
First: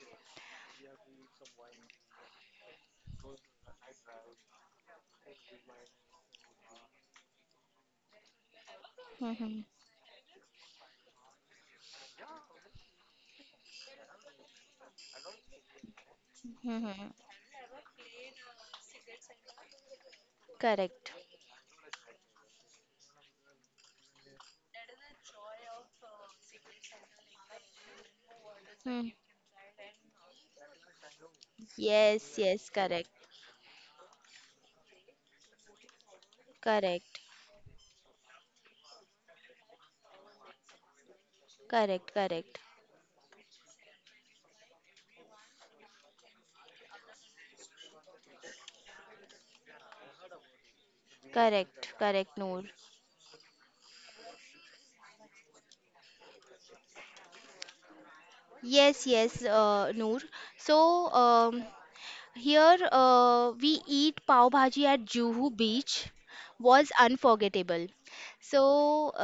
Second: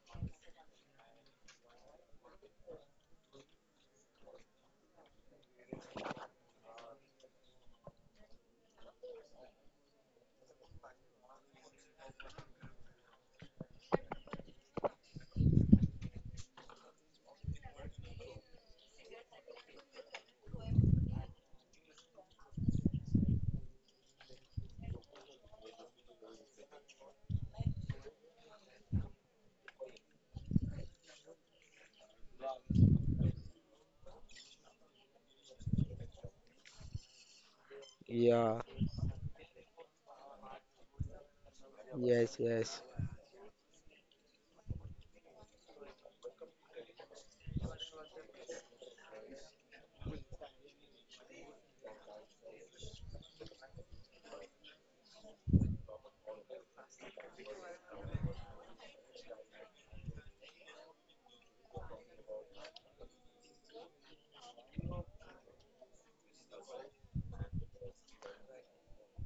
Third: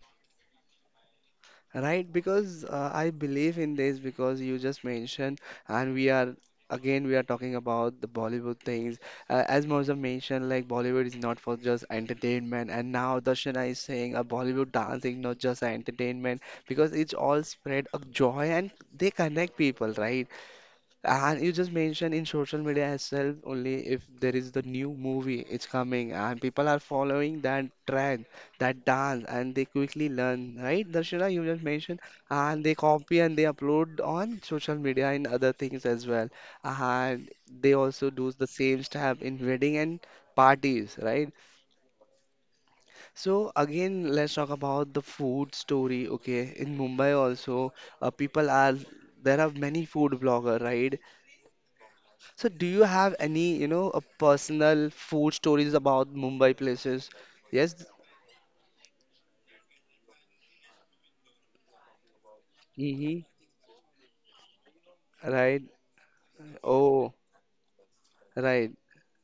Right, because I believe in this because you just mentioned, and we are talking about the Bollywood things.
Hmm.
As Moza mentioned, like Bollywood is not for just entertainment, and now Darshana is saying a Bollywood dancing not just entertainment because
Hmm.
it's all spread of joy and they connect people, right?
Correct.
And you just mentioned in social media itself only if there is the new movie, it's coming, and people are following that trend, that
Hmm.
dance, and they quickly learn, right? Darshana, you just mentioned,
Yes,
and
yes,
they
correct.
copy and they upload on social media and other things as well.
Correct.
And they also do the
yeah.
same step in wedding and parties, right?
Correct,
Yes,
correct.
yes.
So again, let's talk about the food story, okay? In Mumbai also, people are there are many food bloggers, right?
Correct, correct,
So
Noor.
do you have any, you know, a personal food stories about Mumbai places? Yes.
Yes, yes, Noor. So, here
Mm-hmm.
we eat pav bhaji at Juhu
Right.
Beach was
Oh,
unforgettable. So
right.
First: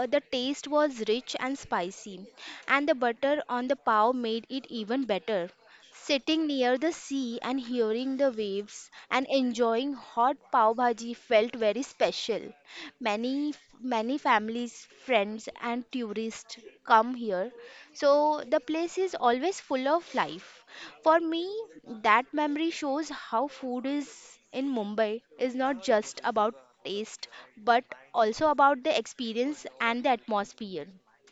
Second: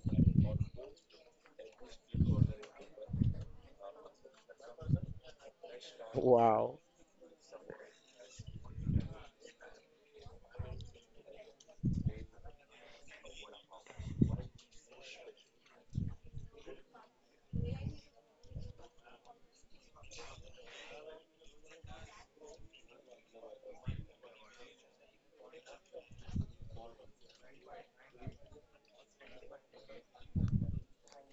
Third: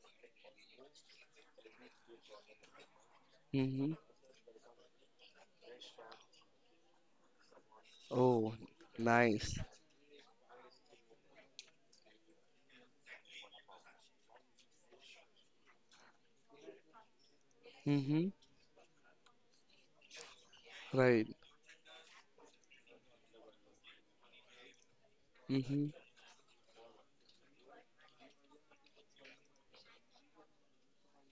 the taste was rich and spicy, and the butter on the
Mm-hmm.
pav made it even better. Sitting near
Wow.
the sea and hearing the
Oh,
waves and
nice.
enjoying hot pav bhaji felt very special. Many many families, friends, and tourists come here,
Mm-hmm.
so the place is always full of life. For
Right.
me, that memory shows how food is in Mumbai is not
Mm-hmm.
just about taste, but also about the experience and the atmosphere.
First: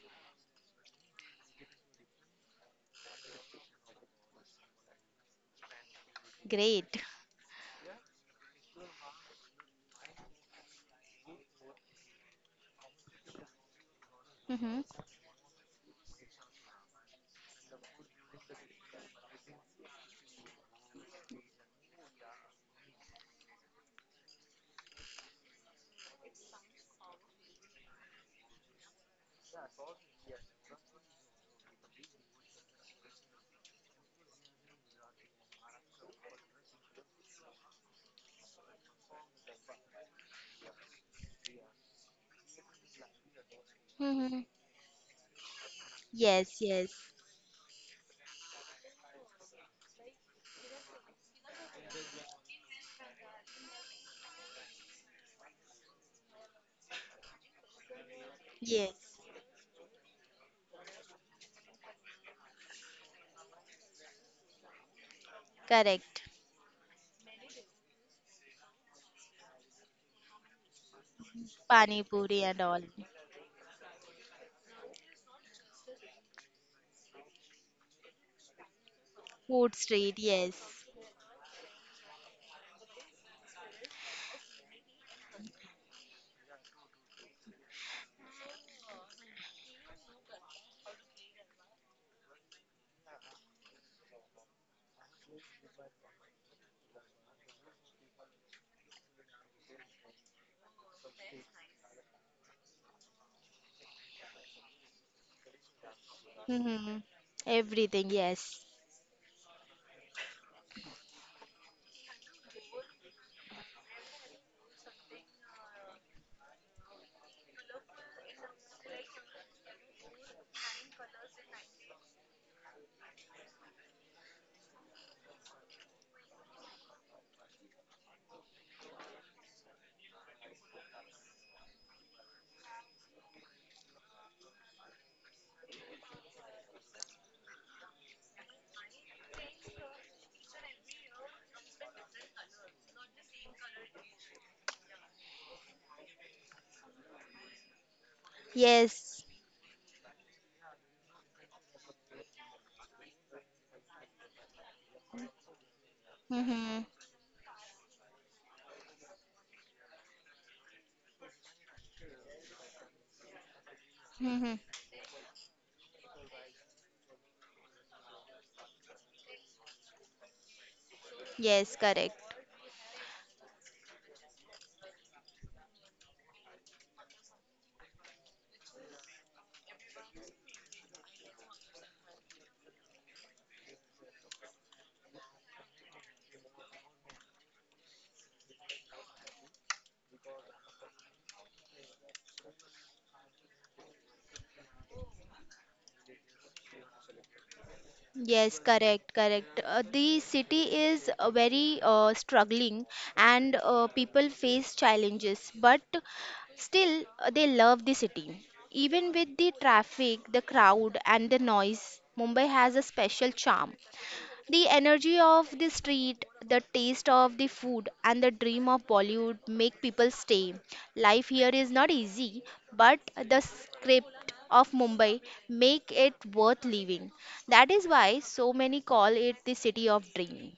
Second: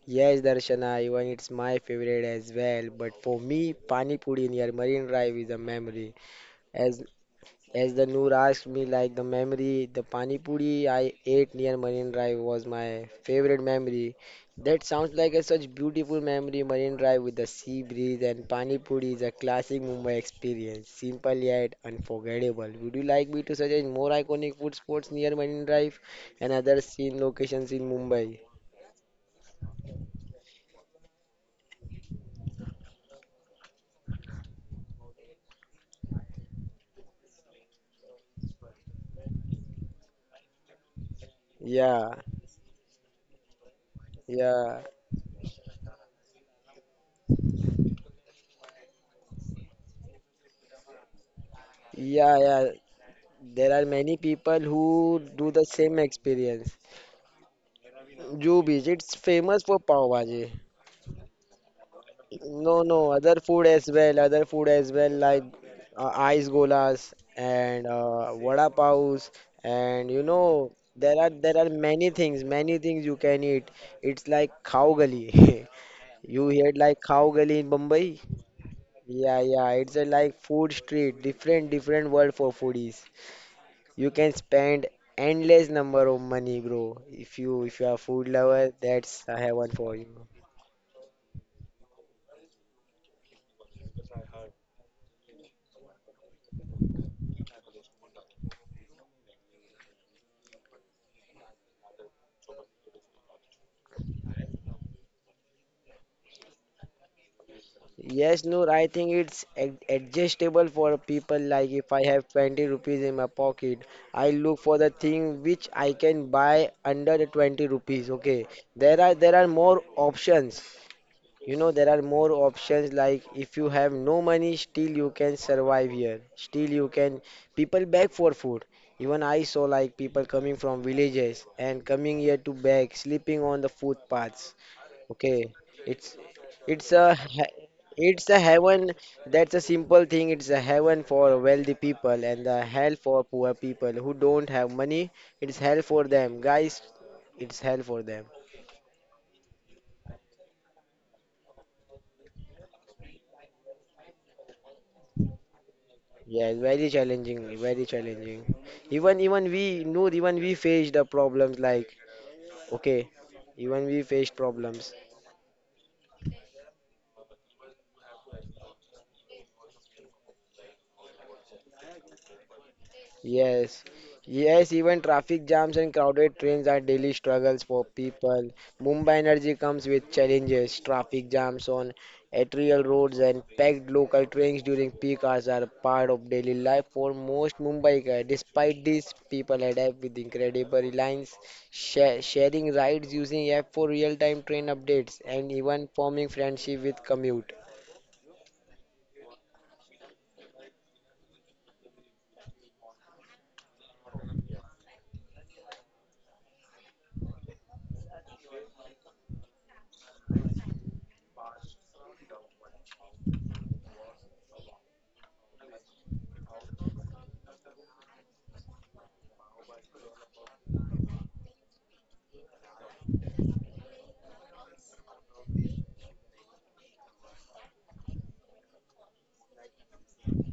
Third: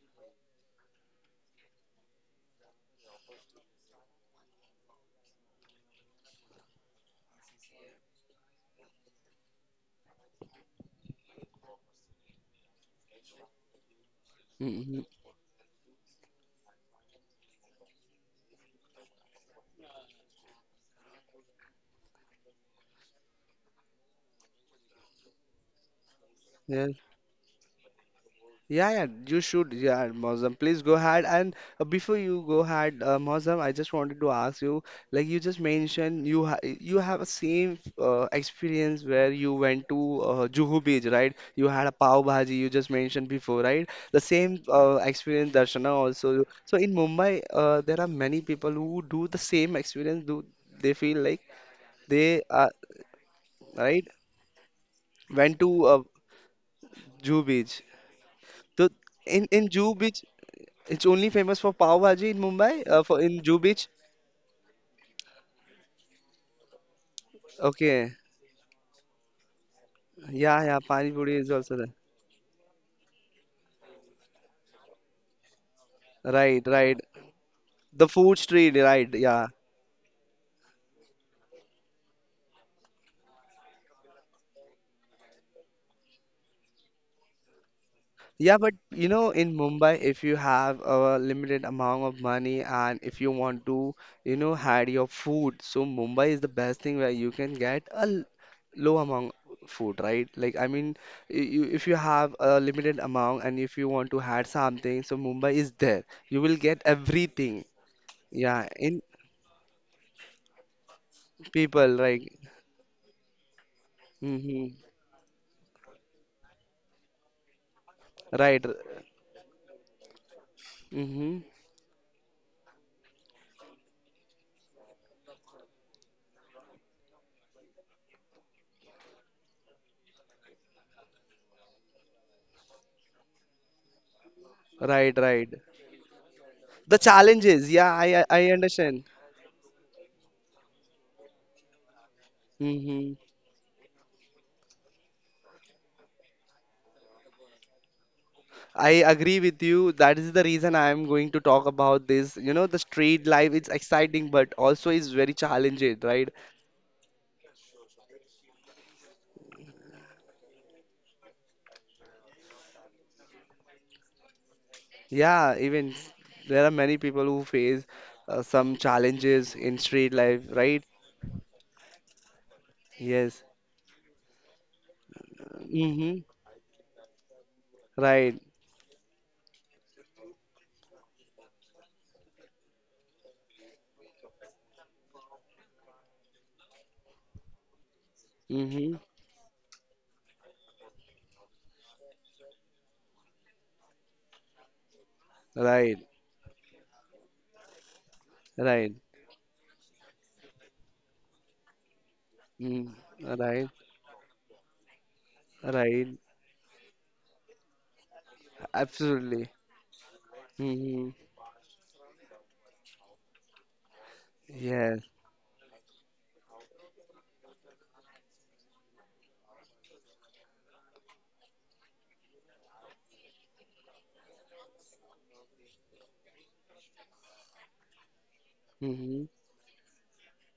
Yes, Darshana, even it's my favorite as well. But for me, Pani Puri near Marine Drive is a memory.
Great.
As As the Noor asked me, like the memory, the pani puri I ate near Marine Drive was my favorite memory.
Hmm.
That
Mm-hmm.
sounds like a such beautiful memory. Marine Drive with the sea breeze and pani puri is a classic Mumbai experience, simple yet unforgettable. Would you like me to suggest more iconic food spots near Marine Drive and other
Yes.
scene locations in Mumbai?
Yeah, yeah, you should. Yeah, Mozam, please go ahead. And before you go ahead, Mozam, I just wanted to ask you, like you just mentioned, you have a same experience where you went to Juhu Beach, right? You had a
Yeah,
pav bhaji. You just mentioned before, right? The
Hmm.
same
yeah,
experience, Darshana also.
Yes,
So
yes,
in Mumbai, there are many people who do the same experience. Do they feel like
yeah,
they
yeah.
are
There are
right?
many people who do
Went
the
to
same experience.
Juhu Beach. So
Jubi's, it's
yes,
in
famous
in
for
Juhu
pav
Beach.
bhaji.
It's only famous for pav bhaji in
No,
Mumbai,
no,
for
other
in Juhu
food
Beach.
as well, other food as well, like
correct.
ice golas and
Okay,
vada paos, and you
yeah,
know
yeah, pani
there are
puri is
there are
also there.
Pani puri and
many
all.
things you can eat. It's like khao gali. *laughs* You
Right,
heard
right.
like khao gali in Mumbai?
The food street, right?
Yeah,
Yeah,
Food
yeah, it's a
street,
like
yes.
food street, different world for foodies. You can spend endless number of money, bro. If you are food
yeah.
lover,
But you
that's
know,
a
in
heaven
Mumbai,
for you.
if you have a limited amount of money and if you want to, you know, had your food, so Mumbai is the best thing where you can get a low amount food, right? Like, I mean, you, if you have a limited amount and if you want to had something, so Mumbai is there. You will get
Hmm.
everything.
Everything,
Yes,
yes.
Yeah,
Noor, I
in
think it's adjustable for people like if
people,
I
right?
have 20 rupees in my pocket, I look
Hmm.
for the thing which I can buy under the 20 rupees. Okay,
Right.
there are more options.
Hmm.
You know, there are more options like if you have no money, still you can survive here. Still you can people beg for food. Even I saw like people coming from villages and coming here to beg, sleeping on the footpaths.
Right,
Okay,
right.
it's it's
The
a he-
challenges, yeah, I I
it's a
I
heaven.
understand.
That's a simple thing. It's a heaven for wealthy people and the hell
Hmm.
for poor people who don't have money. It's hell for them, guys. It's hell for them.
I
Yes.
agree with you. That is the reason I am going to talk about this. You know, the street life, it's exciting, but also is very challenging, right?
Yeah,
Hmm.
very challenging, very challenging. Even even we know even we face the problems like okay, even we face
Hmm.
problems.
Yeah, there are many people who face some challenges in street life, right?
Yes, correct.
Yes.
Yes, yes, even traffic jams and
Mm-hmm.
crowded trains are daily struggles for
Right.
people. Mumbai energy comes with challenges. Traffic jams on arterial roads and packed local trains during peak hours are part of daily life for most Mumbaikar. Despite
Mm-hmm.
this, people adapt with incredible reliance, sharing rides using app for real-time train updates, and even
Right.
forming friendship with commute.
Yes,
Right.
correct, correct. The city is very struggling
Mm.
and
Right.
people face challenges, but
Right.
still they love the city. Even with
Absolutely.
the traffic, the crowd,
Mm-hmm.
and the noise, Mumbai has a special charm. The
Yes.
energy of the street, the taste of the food, and the dream of Bollywood make people stay. Life here is not easy, but the script of Mumbai make it worth living. That is why so many call
Mm-hmm.
it the city of dream.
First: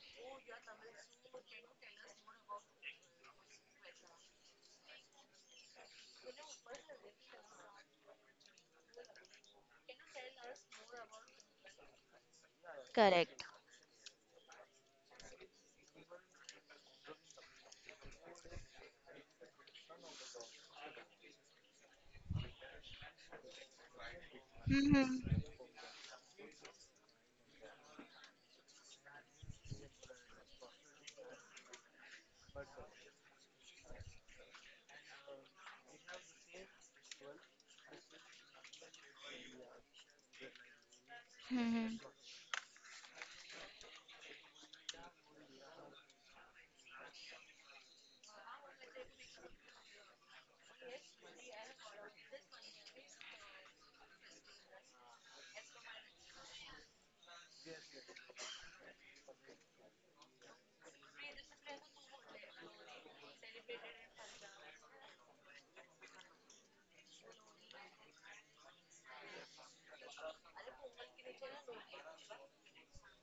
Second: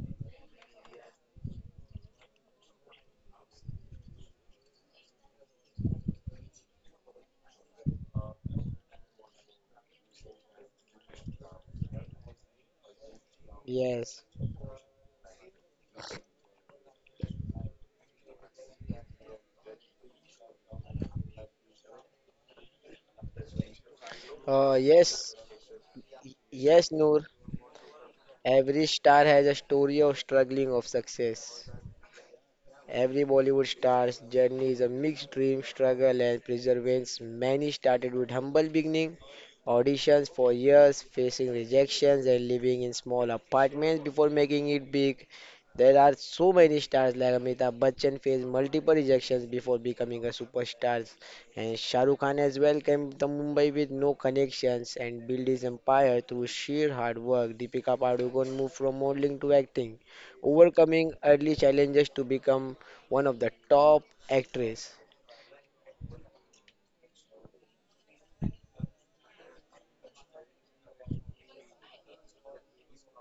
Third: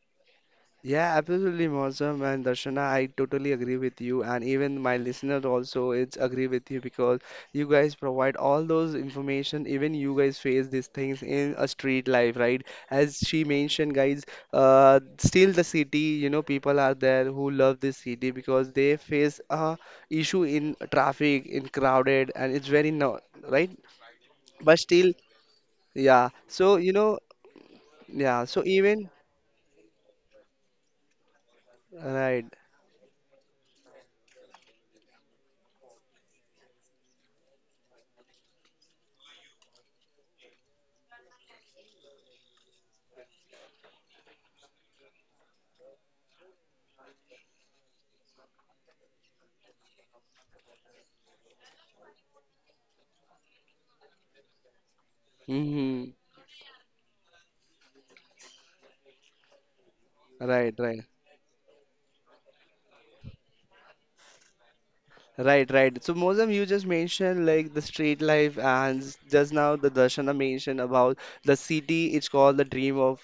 Yeah, absolutely, Mausam and Darshana. I totally agree with you, and even my listener also it's agree with you because you guys provide all those information. Even you guys face these things in a street life, right? As
Correct.
she mentioned, guys,
Yes,
still the city, you know, people are there who love this city because they face a issue in traffic, in crowded, and it's very no, right?
uh,
But still,
yes,
Hmm.
yeah. So you
yes,
know,
Noor.
yeah. So
Every
even.
star has a story of struggling, of success.
Right.
Every Bollywood star's journey is a mixed dream, struggle, and perseverance. Many started with humble beginning, auditions for years, facing
Hmm.
rejections, and living in small apartments before making it big. There are so many stars like Amitabh Bachchan faced multiple rejections before becoming a superstar, and Shah Rukh Khan has welcomed to Mumbai with no connections and built his
Hmm.
empire through sheer hard work. Deepika Padukone moved from modeling to acting
Right, right,
overcoming early challenges to become one of the top actress.
right, right. So Mozam, you just mentioned like the street life, and just now the Darshana mentioned about the city. It's called the dream of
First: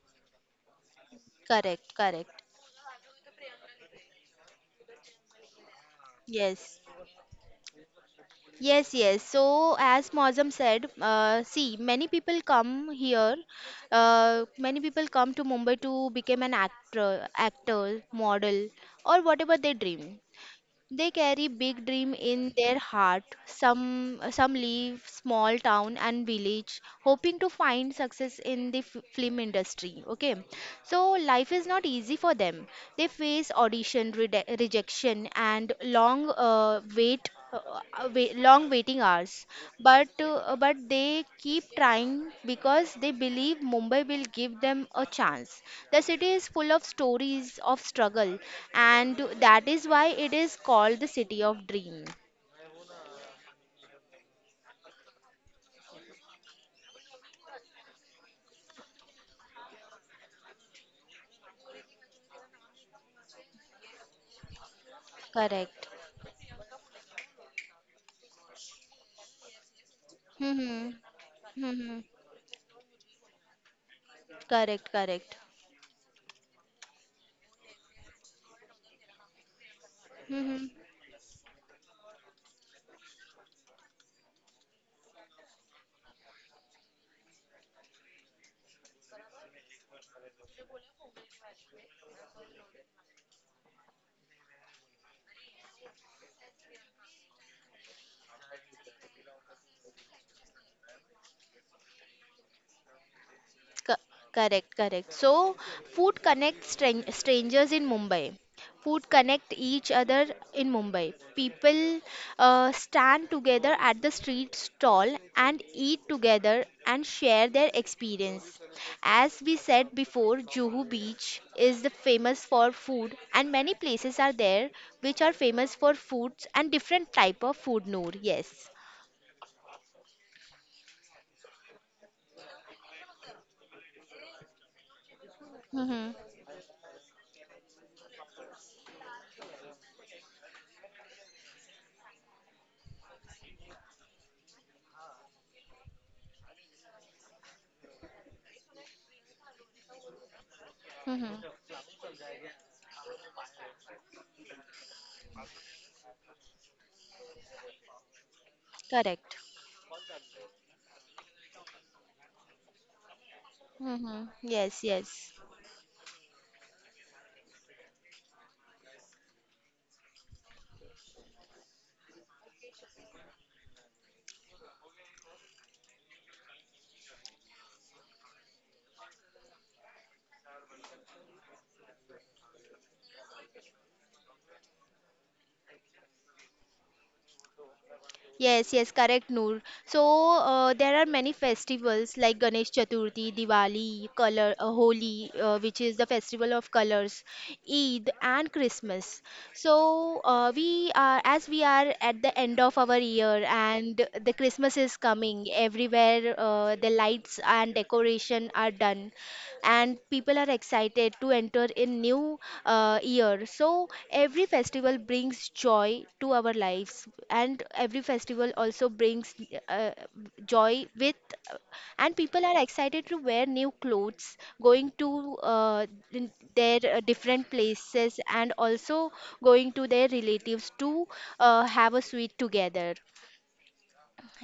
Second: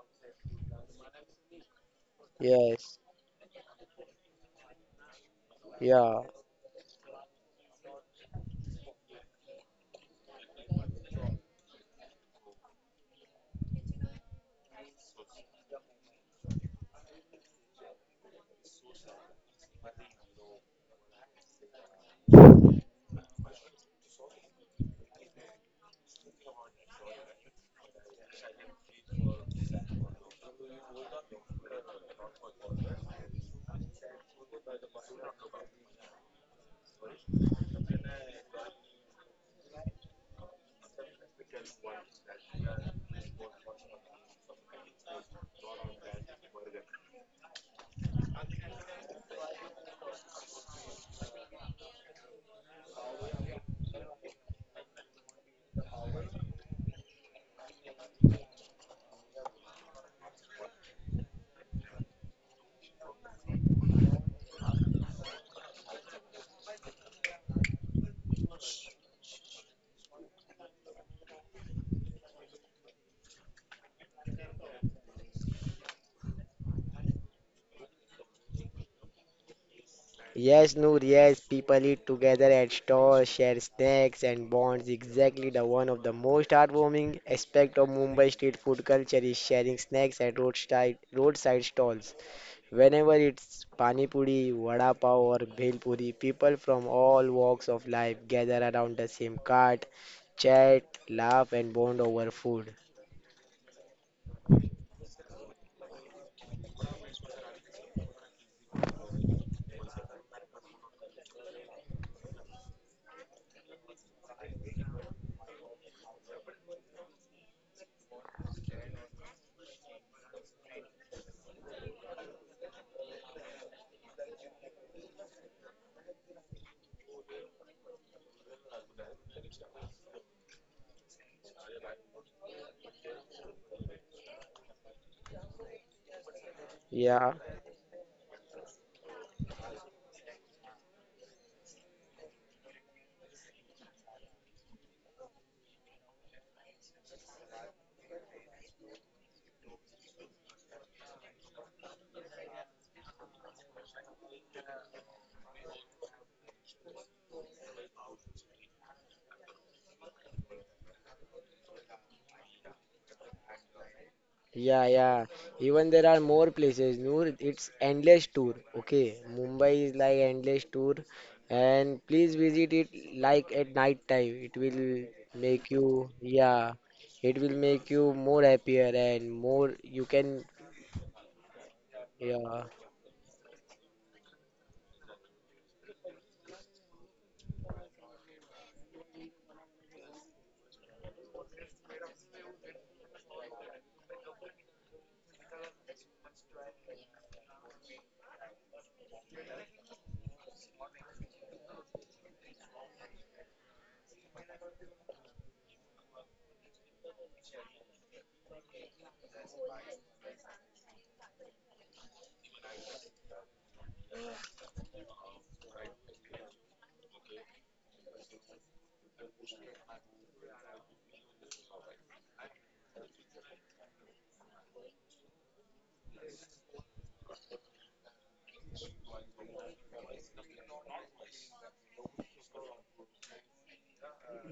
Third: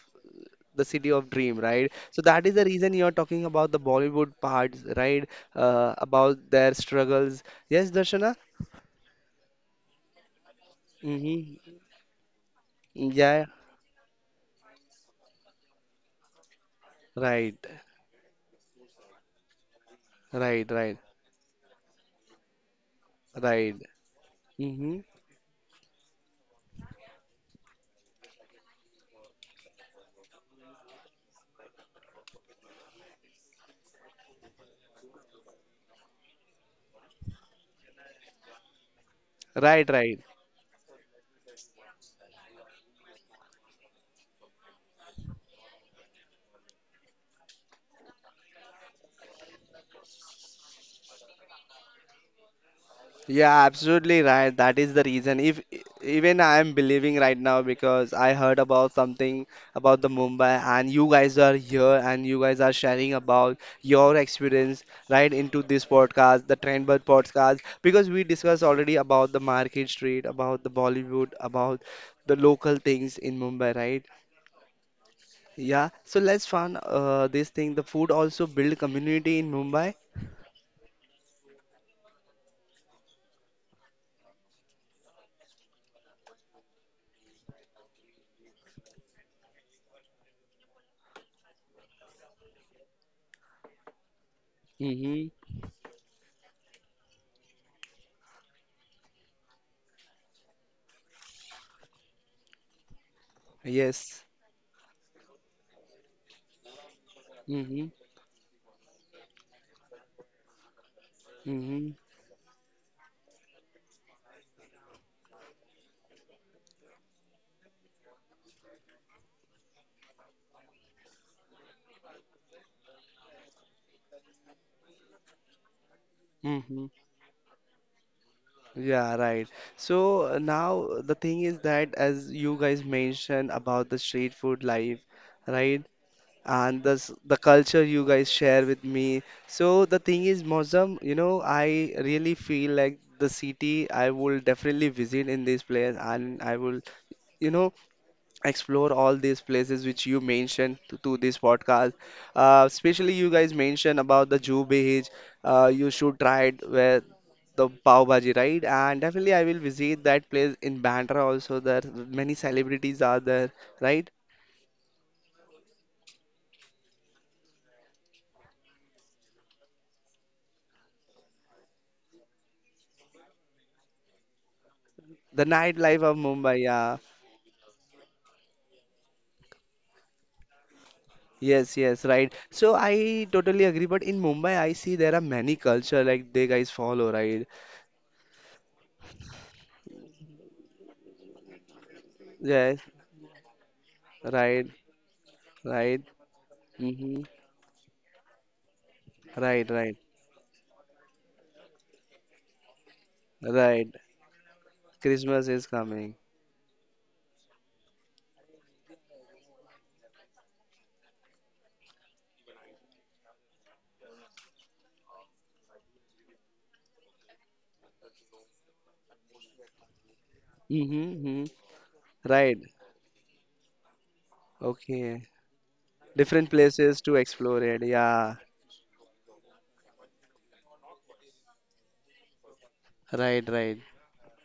the city of dream, right?
Correct.
So
Correct.
that is the reason
Yes,
you're talking about the Bollywood parts, right?
yeah.
About their
Yes.
struggles. Yes, Darshana.
Yes, yes. So, as Mozam said, see,
Mm-hmm.
many people come here.
Yeah.
Many people come to Mumbai to become an
Right.
actor, model, or whatever they dream.
Right. Right.
They carry big dream in their heart.
Right.
Some
Mm-hmm.
leave small town and village, hoping to find success in the f film industry. Okay, so life is not easy for them. They face audition rejection and long long waiting hours.
Right.
But
Right.
uh, but they keep trying because they believe Mumbai will give them a chance. The city is full of stories of struggle, and that is why it is called the city of dream.
Yeah, absolutely right. That is the reason. If even I am believing right now because I heard about something about the Mumbai and you guys are here and you guys are sharing about your experience right into this
Correct.
podcast, the Trendbird podcast, because we discussed already about the Market Street, about the
Hmm.
Bollywood, about
Hmm.
the local things in Mumbai, right?
Correct. Correct.
Yeah. So let's find this thing. The food also build community in Mumbai.
Yes,
Hmm.
Noor, yes, people eat together at stores, share snacks and bonds. Exactly the one of the most heartwarming aspect of Mumbai street food culture is sharing snacks at roadside stalls. Whenever it's pani puri, vada pav
Mm-hmm.
or bhel puri, people from all walks of life gather around the same cart, chat, laugh and bond over food.
Co-
Yes.
correct, correct. So, food connects strangers in
Mm-hmm.
Mumbai. Food connect each other in Mumbai.
Mm-hmm.
People stand together at the street stall and eat together and share their experience. As we said before, Juhu Beach is the famous for food, and many places are there which are famous for foods and
Mm-hmm.
different type of food. Noor, yes.
Yeah, right. So now the thing is that as you guys mentioned about the street food life, right?
Mm-hmm.
And the
Yeah.
the culture you guys share with me. So the thing is, Mozam, you know, I really feel like the city I will definitely visit in this place, and I will, you know, explore all these places which you mentioned to this
Mm-hmm.
podcast. Especially you guys mentioned about the Juhu Beach. You should try it where the Pav Bhaji, right? And definitely
Correct.
I will visit that place in Bandra also. There many celebrities are there, right?
Mm-hmm. Yes,
Yeah, yeah.
yes.
Even there are more places, Noor. It's endless tour. Okay, Mumbai is like endless tour, and please visit it like at night time. It will
The
make you,
nightlife of Mumbai,
yeah,
yeah.
it will make you more happier and more you can,
Yes, yes, right.
yeah.
So I totally agree, but in Mumbai I see there are many culture like they guys follow, right?
Yes, yes, correct, Noor. So there are many festivals like Ganesh
Yes,
Chaturthi, Diwali, color,
right,
Holi, which is
right.
the festival of
Hmm.
colors, Eid, and Christmas.
Right, right,
So as we are at the end of our year,
right.
and the Christmas is coming.
Christmas is coming.
Everywhere, the lights and decoration are done and people are excited to enter in new year. So every festival brings joy to our lives and every festival also brings uh, joy
Mm-hmm,
with,
hmm.
and people
Right.
are excited to wear new clothes, going
Okay.
to in
Different
their
places to
different
explore it.
places
Yeah.
and also going to their relatives to have a sweet together.
Right, right.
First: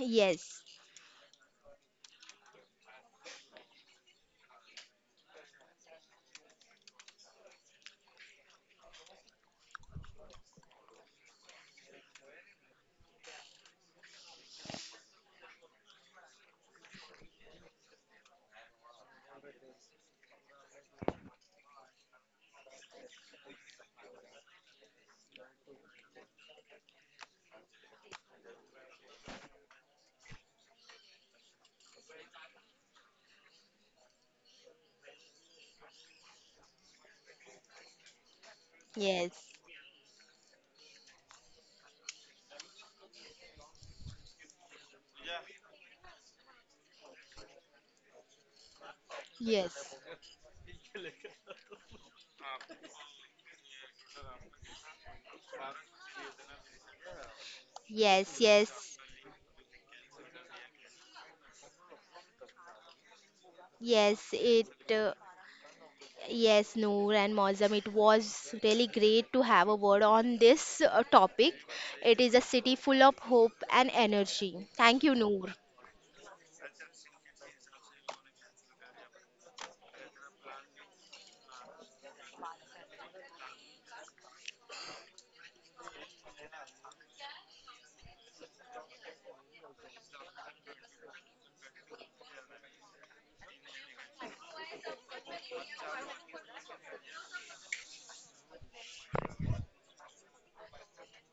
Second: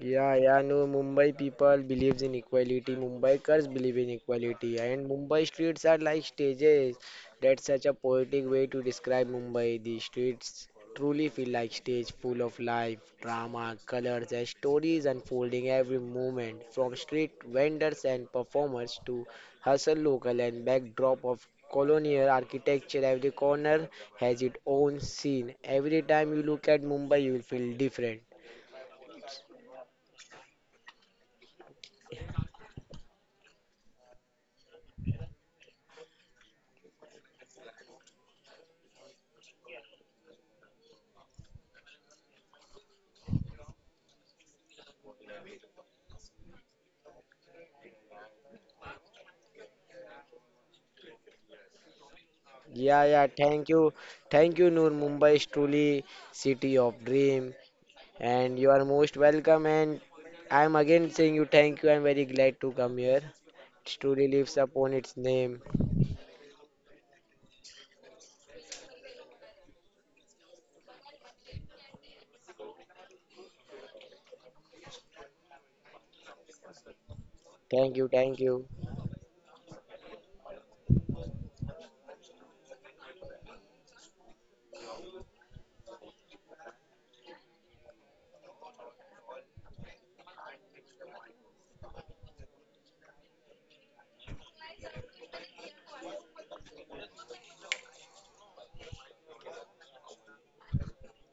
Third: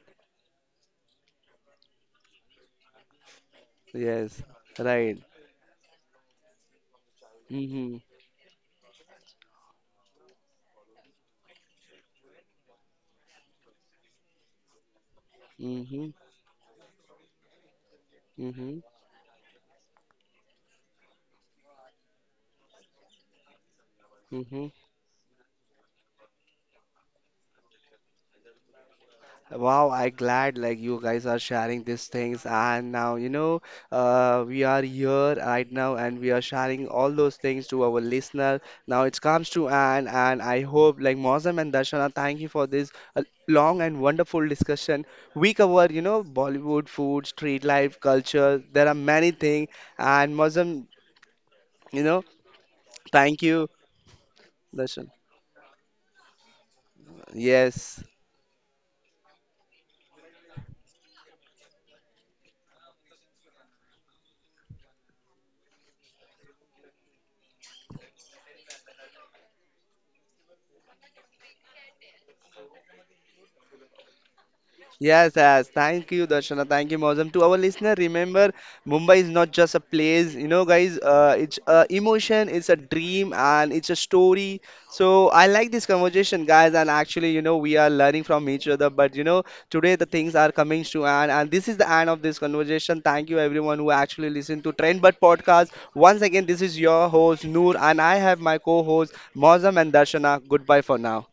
Yeah, no, Mumbai people believes in equality. Mumbaikars believe in
Yes.
equality, and
Right.
Mumbai streets are like stages. That's such a
Mm-hmm.
poetic way to describe Mumbai. The streets truly feel like stage full of life, drama, colors, and stories unfolding every
Mm-hmm.
moment. From street vendors and
Mm-hmm.
performers to hustle local and backdrop of colonial architecture, every corner has its
Mm-hmm.
own scene. Every time you look at Mumbai, you will feel different.
Wow, I glad like you guys are sharing these things and now, you know, we are here right now and we are sharing all those things to our listener. Now it
yes,
comes to an and I hope like Mozam and Darshana, thank you for this long and wonderful discussion. We cover, you know, Bollywood food, street life, culture. There are many things,
yes,
and Mozam, you know,
Yeah,
thank you
thank you. Thank you, Noor.
Darshan.
Mumbai is truly city of dream
Yes.
yes,
and
yes,
you are most welcome and I'm again saying you thank you. I'm very glad to come here. It truly
yes,
lives
it
upon its name.
yes, Noor and Mozam, it was really great to have a word on this topic. It is a city full of hope and energy. Thank you,
Yes,
Noor.
yes. Thank you, Darshana. Thank you, Mozam. To our listener,
Thank you, thank
remember,
you.
Mumbai is not just a place. You know, guys, it's a emotion, it's a dream, and it's a story. So I like this conversation, guys. And actually, you know, we are learning from each other. But you know, today the things are coming to an end, and this is the end of this conversation. Thank you, everyone who actually listened to Trend But podcast. Once again, this is your host Noor, and I have my co-host Mozam and Darshana. Goodbye for now.